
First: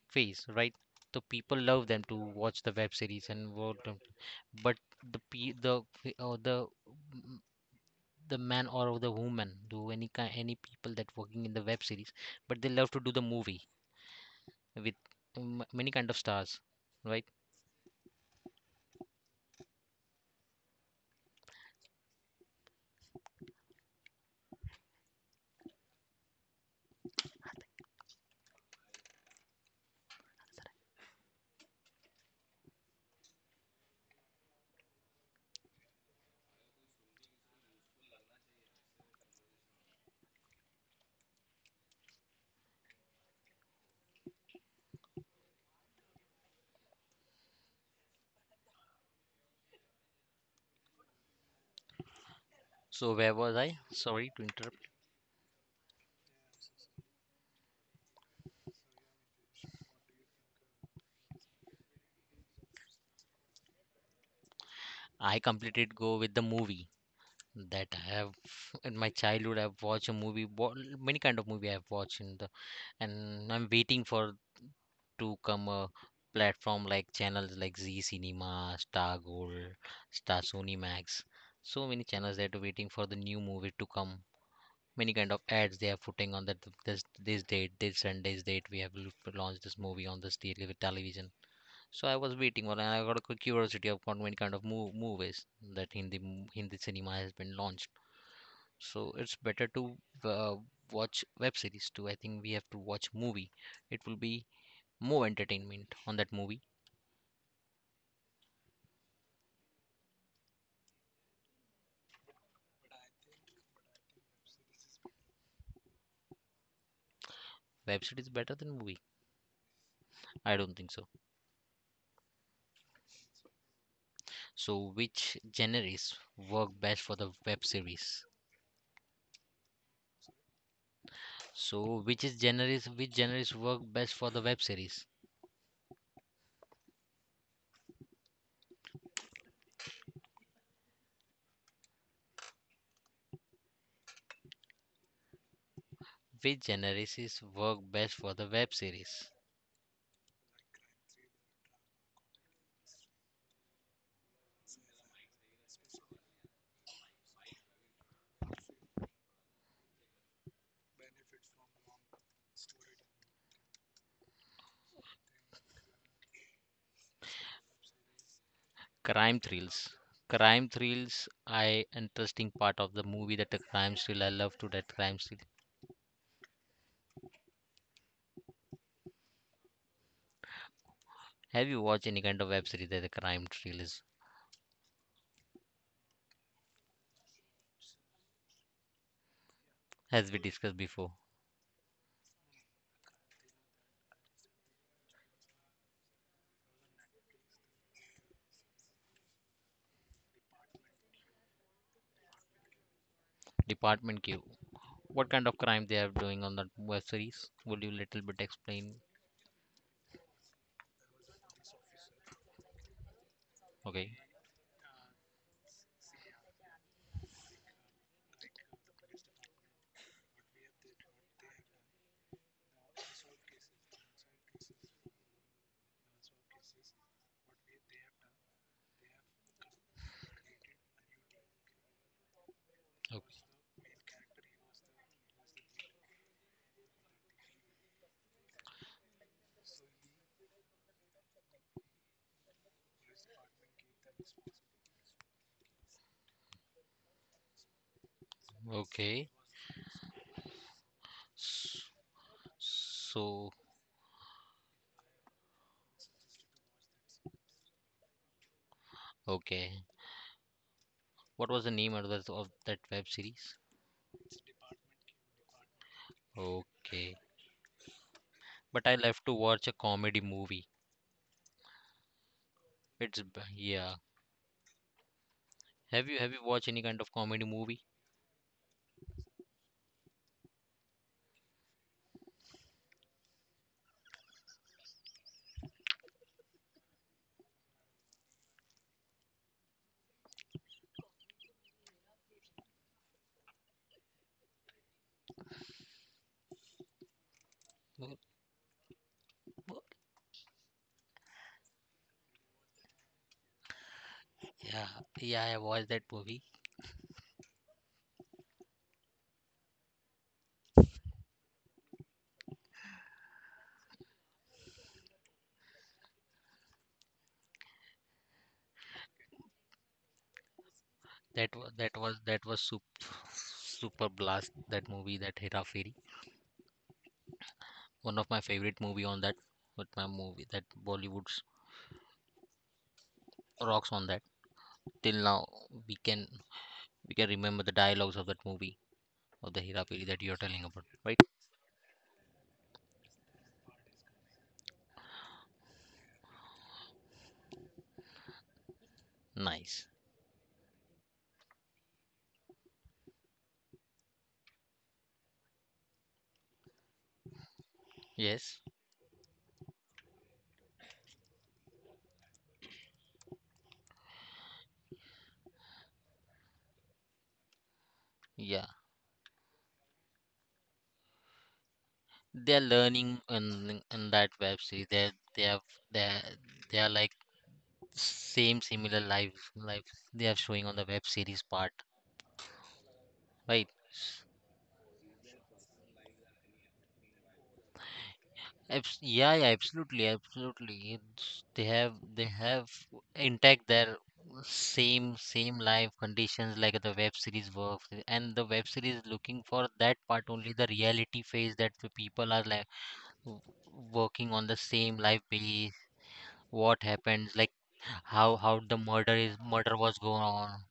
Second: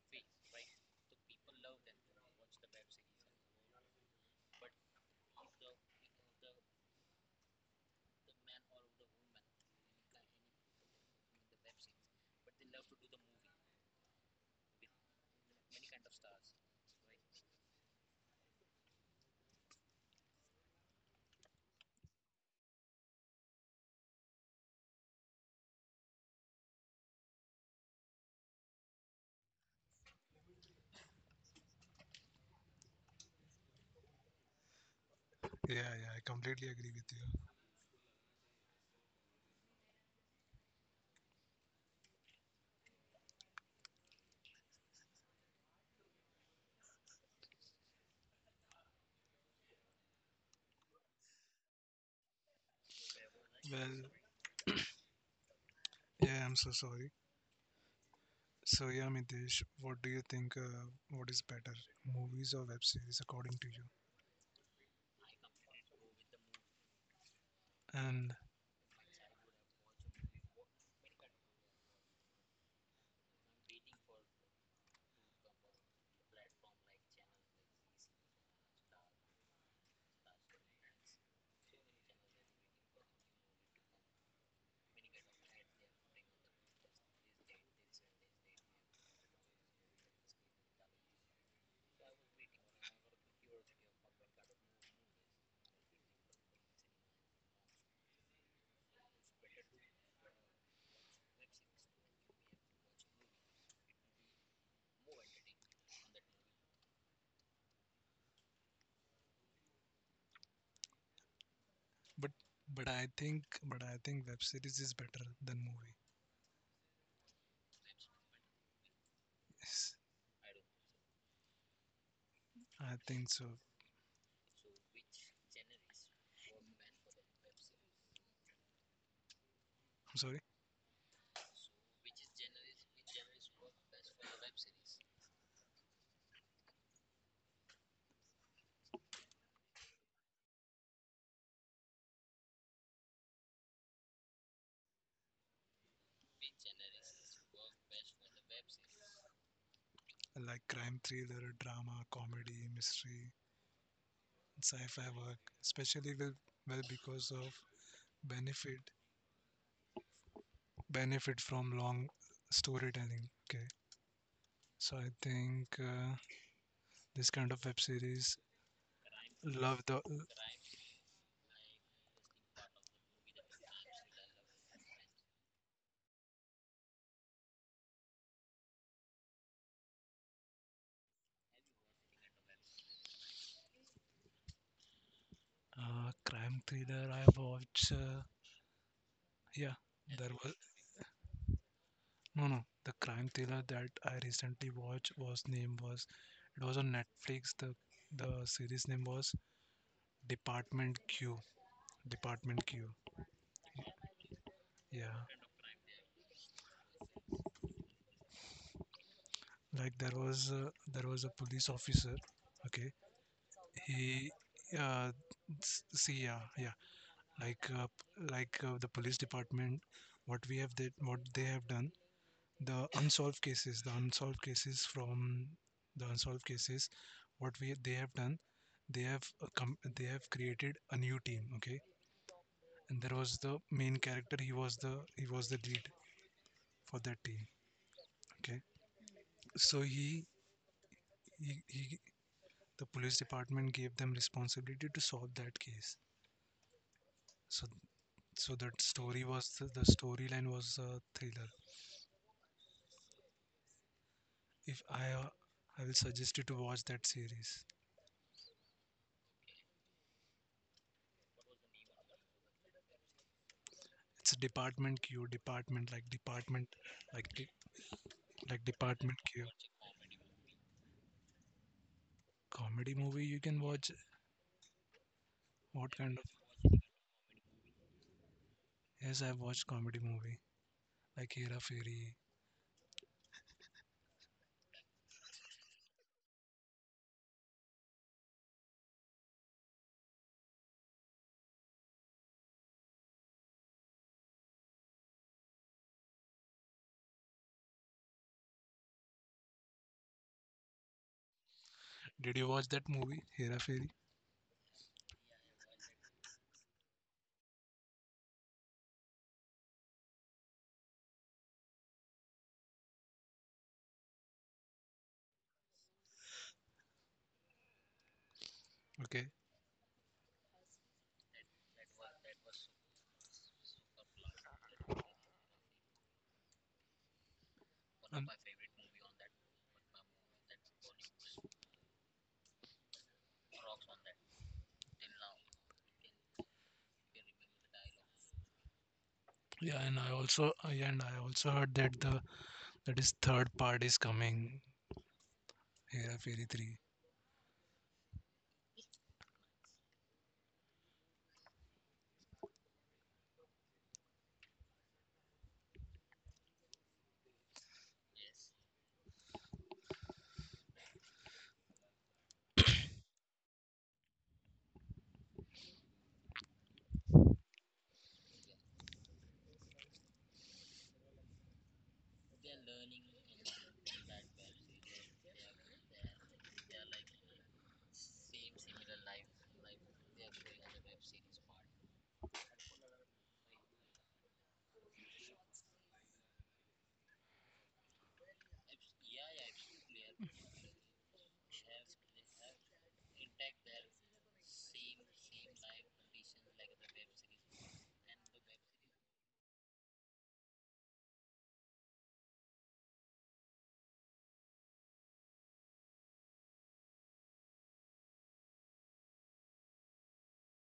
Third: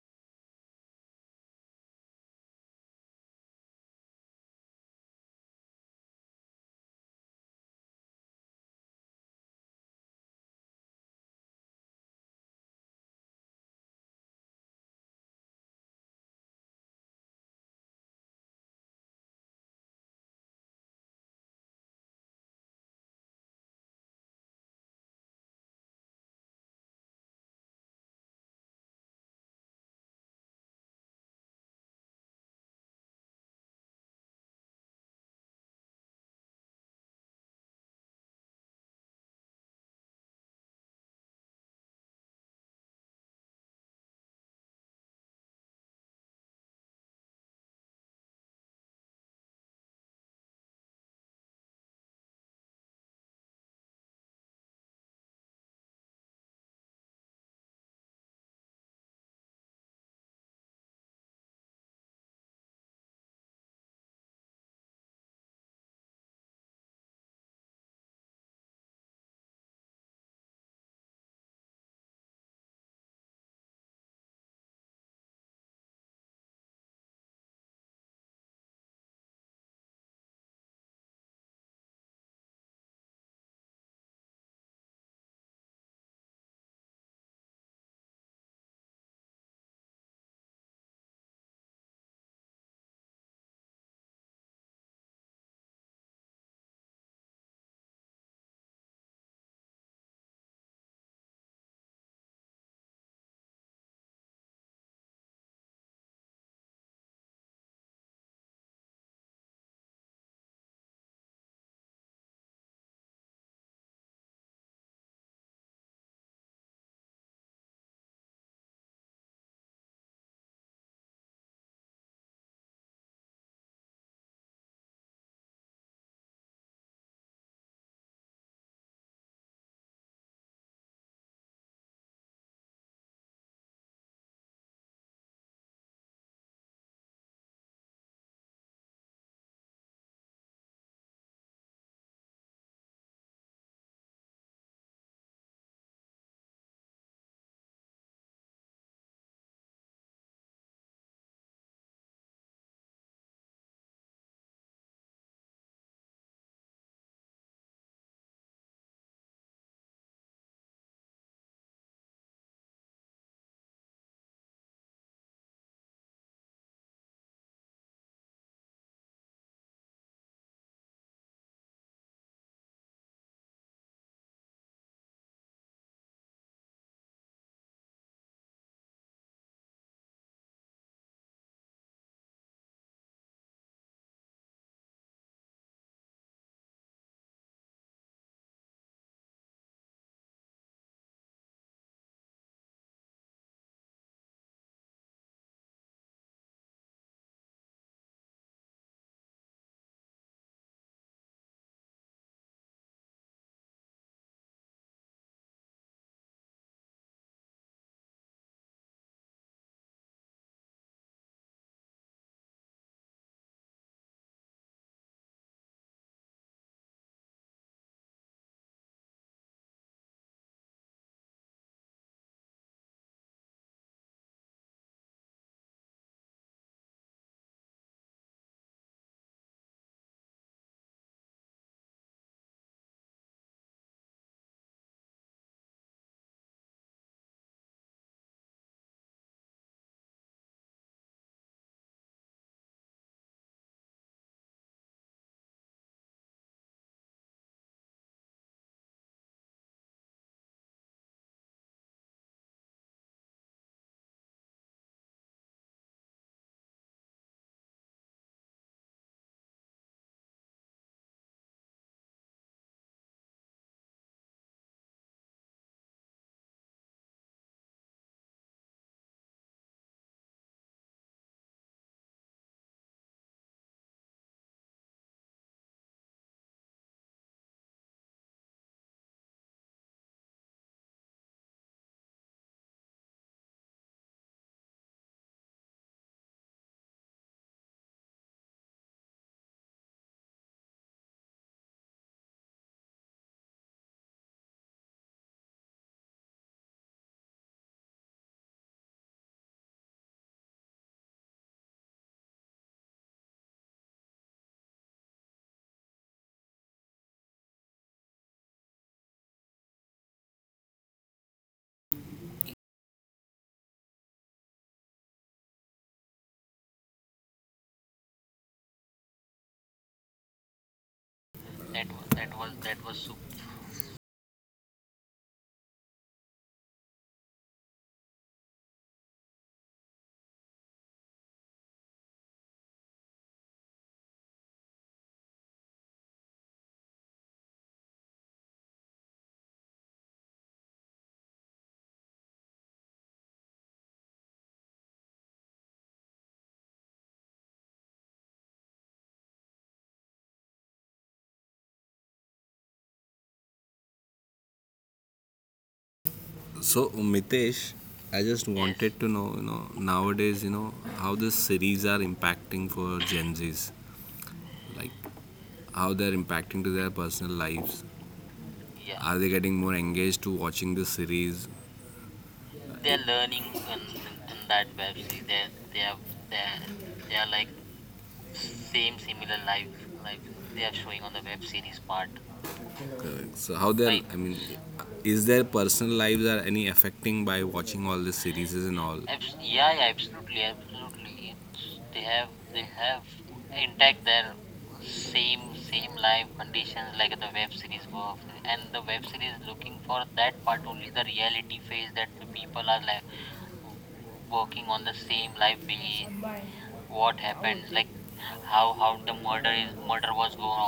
phase, right? So people love them to watch the web series and what but the pe the or the the man or the woman do any kind any people that working in the web series but they love to do the movie with many kind of stars right yeah, yeah, I completely agree with you. so where was I Well, sorry to interrupt yeah, I'm so sorry. So, yeah, Mitesh, what do you think? What is better, movies or web series, according to you? I completed go with the movie that I have And <laughs> in my childhood I've watched a movie many kind of movie I've watched in the and I'm waiting for to come a platform like channels like Z Cinema, Star Gold, Star Sony Max. So many channels that are waiting for the new movie to come. Many kind of ads they are putting on that this date, this Sunday's date we have launched this movie on this television. So I was waiting for and I got a curiosity of what many kind of movies that Hindi Hindi cinema has been launched. So it's better to uh, watch web series too. I think we have to watch movie. It will be more entertainment on that movie. but but I think web series is better than movie. Web series better than movie? Yes, I don't think so. I think so. I'm So which genres work best for the web series? sorry, So which is genres which genres work best for the web series? Which genres is work best for the web series? I like crime thriller, drama, comedy, mystery, sci-fi work, especially well because of benefit benefit from long storytelling. Okay, so I think, this kind of web series Crime love thrills. the, Crime thrills, I interesting part of the movie that the crime thrill. I love to that crime thrill. Have you watched any kind of web series that the crime trail is, crime thriller I watch. Yeah, as there we was, discussed before? no, no. The crime thriller that I recently watched was, name was, it was on Netflix. The series name was Department Q. Department Q. Department Q. Yeah, What kind of crime they are doing on that web series? Would you little bit explain? like, there was a, police officer. Okay, Okay. he, uh see, yeah, yeah, like, the police department, what they have done, the unsolved cases, the unsolved cases from the unsolved cases, what we they have done, they have created a new team. Okay, and there Okay. was the main character. He was the, he was the lead for that team. Okay, so, he the police department gave them responsibility to solve that case. So so that story Okay. was, the storyline was a thriller. S- So, If I I will suggest you to watch that series. okay. What was the name of that web series? It's a Department Queue, department, like department, Okay. like like But I love Department to Queue. watch a comedy movie. Comedy movie, you can watch. Yeah. What Have you kind of? have you watched any kind of comedy movie? Yes, I've watched comedy movie like Hera Fairy. Oh, oh, Did you watch that movie Hera Fairy? yeah, yeah, I watched that movie. Okay. That was That that was was that that was was super that was super. super blast that movie that Hera Fairy. One of Um, my favorite movie on that. But my movie that Bollywood's rocks on that. Till now we can we can remember the dialogues of that movie of the yeah, Hera Fairy and I that you're also telling uh, about, yeah, and right? I also heard that the that is third part is coming, Hera Fairy 3. Nice. So Mitesh, I just yes, Yes. wanted to know, you know, nowadays, you know, how the series are impacting for Gen Zs, like how they're impacting to their personal lives. Yeah. Yeah. Are they getting more engaged to watching the series? They're learning In in that web that series. web series, they They have have they they they are like they are like same same similar similar life life life like they are showing they are on the showing web on the series web part, series part. Correct. So right? how they're, like I mean, is their personal lives are any affecting by watching all the series and all? Yeah, yeah, absolutely, absolutely. It's, they have intact their same same life Life, conditions like the web series works, and the web series looking for that part only the reality phase that the people are like w- working on the same life base. What happens, like how the murder is murder was going on,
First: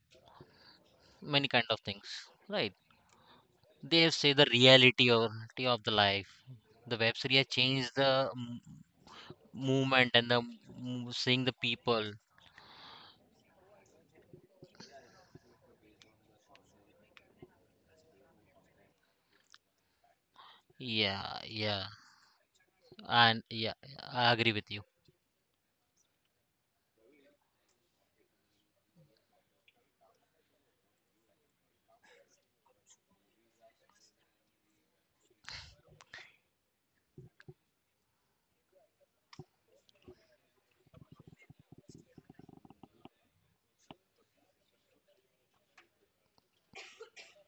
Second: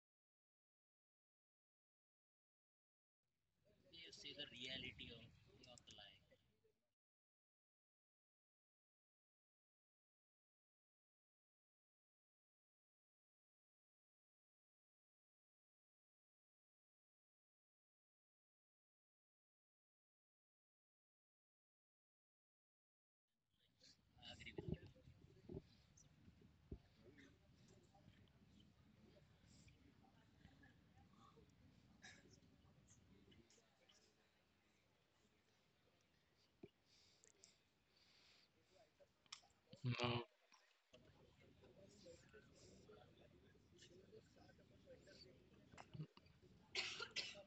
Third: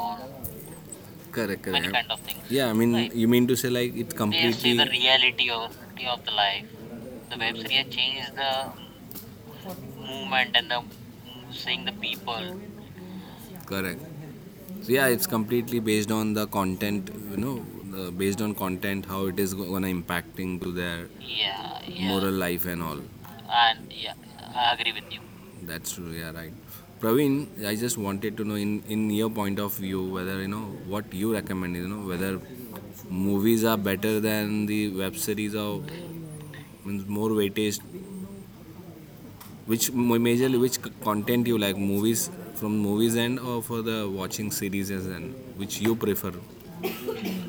many correct, kind of correct. things, Yeah, I right? mean, you mean to say like They it, they see say the completely the reality of the life. life, The web the series changed the movement and the seeing the people. world. Correct. So yeah, it's completely based on the content, you know, the, based on content how it is gonna impacting to their, Yeah, yeah, yeah, yeah, moral life and all. and yeah, And I agree with I you. agree with you. That's true. Yeah, right. Praveen, I just wanted to know in your point of view whether you know what you recommend. You know whether movies are better than the web series or means more weightage. Which No, majorly which content you like, movies from movies end or for the watching series, and which you prefer.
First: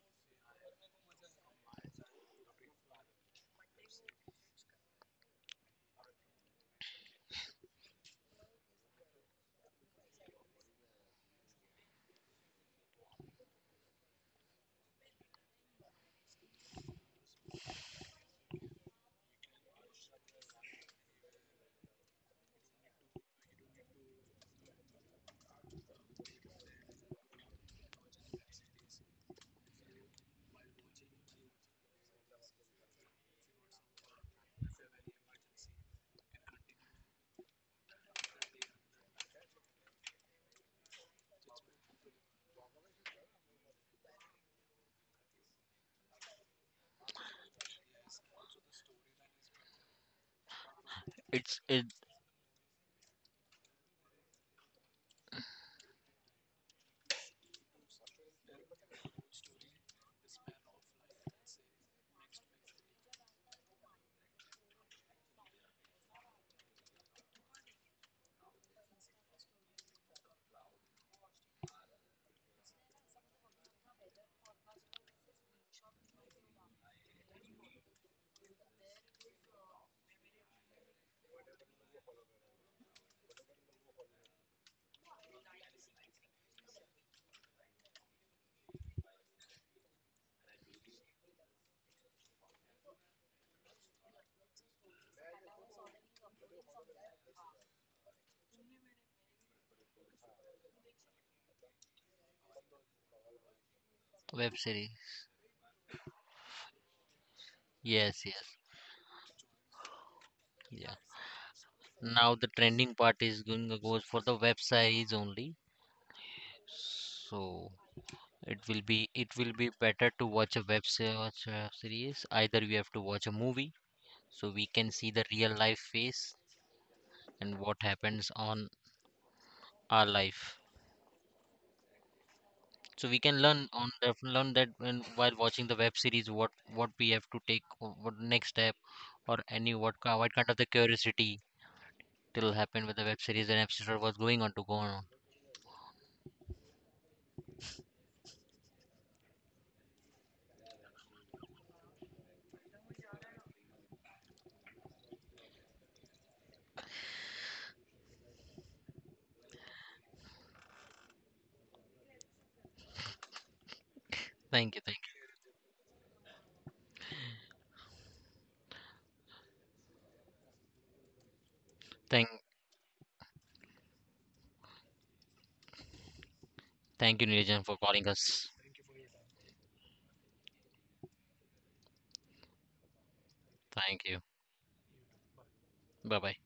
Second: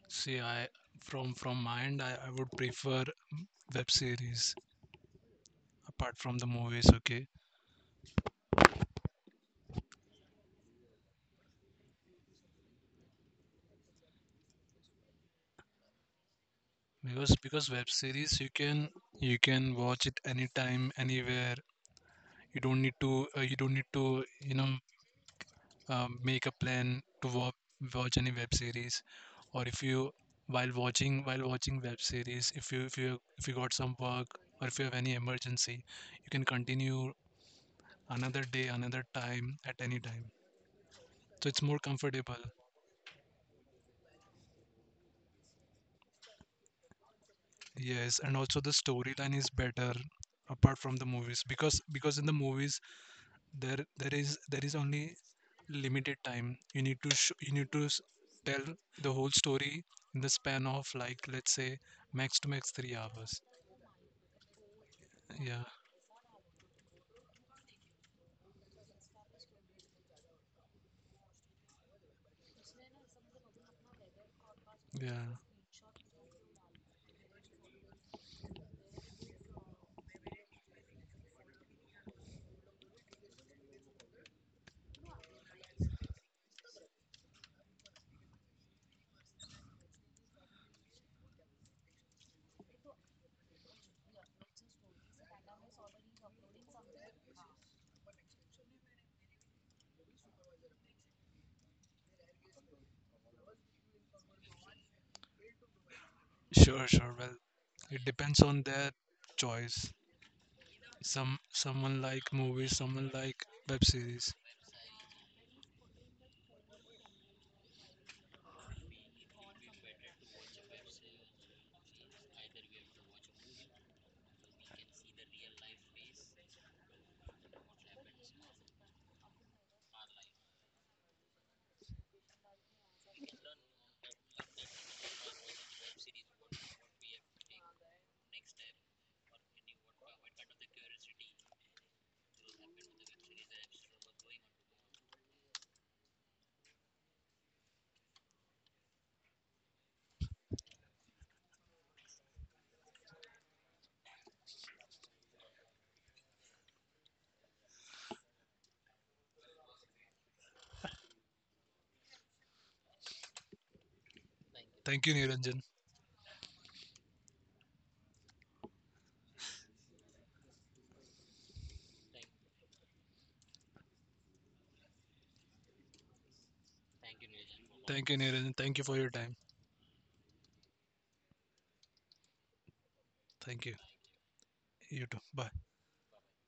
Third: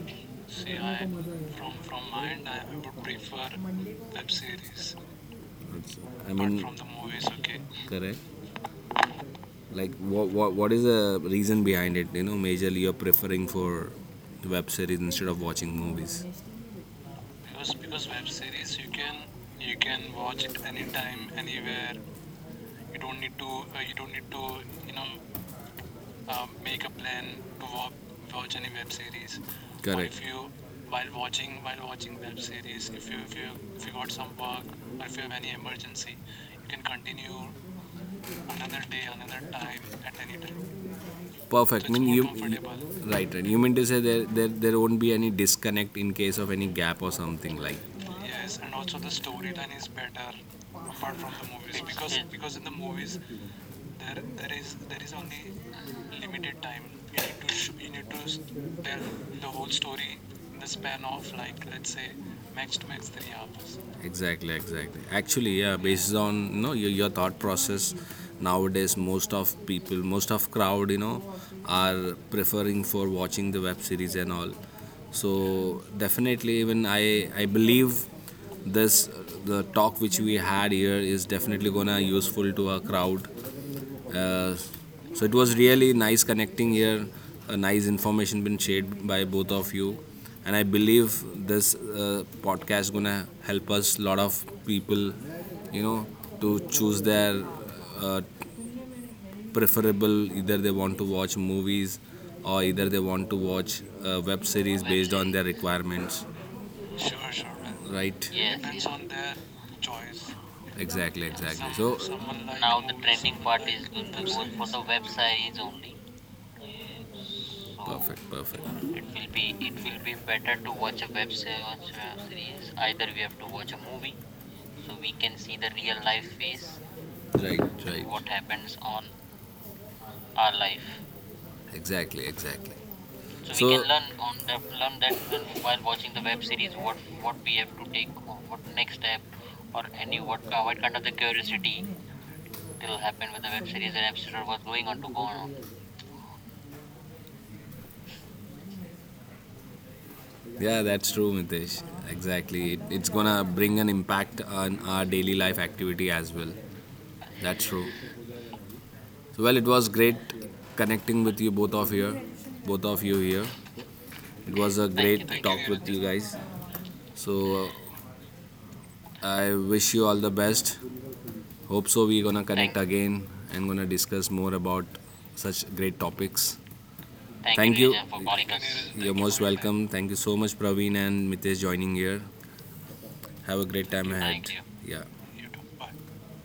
see, I, See, I from from my end, my I end, would I prefer prefer web that series is apart okay. I from the apart mean, movies. Okay, from correct. Like, what is the reason behind it? You know, majorly you're preferring for web series instead of watching movies. because, web series you can, watch it anytime anywhere. You don't need to, make um, a plan to watch any web movies. series, or if you Correct. while watching, web series, If if you, you, if you got if you some work, work or if you have at any emergency, agency, you can continue another day, another another time at time, at any time. a later. So it's more Perfect. So I it's mean, more you, comfortable. comfortable. Right, right. You mean to say there, there won't be any disconnect in case of any gap or something like. Yes, and Yes, also the and storyline is better apart from the movies, because, movies It's because in the movies, there there is there to is only limited time. You need to tell tell the whole the whole story story in the in span the of, span like, of, let's say, let's say, max to max 3 three hours. hours. Exactly, exactly, actually, Yeah, yeah, based on you know your thought process nowadays most of people, most of crowd, you know, are preferring for watching the web series and all. yeah. So definitely even I believe this, the talk which we had here is definitely gonna useful to our crowd. Uh, so it was really nice connecting here. A nice information been shared by both of you, and I believe this podcast gonna help us lot of people, you know, to choose their uh, preferable, either they want to watch movies or either they want to watch web web series series. based on their requirements. Sure, sure. Well, For sure, man. it Yes, Right? depends yes, on Yes. their Their choice. choice. yeah. Exactly, some exactly. Someone So like Now the someone like, movies, now trending the someone part like is art going web is goes for series. the web web series only. series only. So Perfect, perfect. it will It be will it will be be in better to watch a watch a God's series. Either we series, have to watch a movie with so we can see the real life the life face phase. and Right, what right. happens on Depends on our our life. life. Exactly, exactly. So we can So, learn on can learn learn that when, from that while watching the when web series what we have to we take have to or take what next one step step or any what to what kind of the avoid curiosity curiosity will happen with is the web series and an episode was going absolute on to go on. to go on. Yeah, that's true, Mitesh. Exactly. It, it's gonna bring an impact on our daily life activity as well. That's true. So, well, it was great connecting with you both of here, both of you here. It Thank was you, a thank thank Thank you you, you. great Niranjan. talk with you guys. So uh, I wish you all the best. Hope so we're Thank gonna connect thank again and gonna discuss more about such great topics. You, Thank Nilejan, for Thank you. calling you, us. Neha, Thank you for for- your you're time. most welcome. Thank you so much, Praveen and Mitesh, joining here. Have Thank a you. great Thank time you. ahead. Thank you. You Yeah. too. You too. Bye. Bye. Bye bye.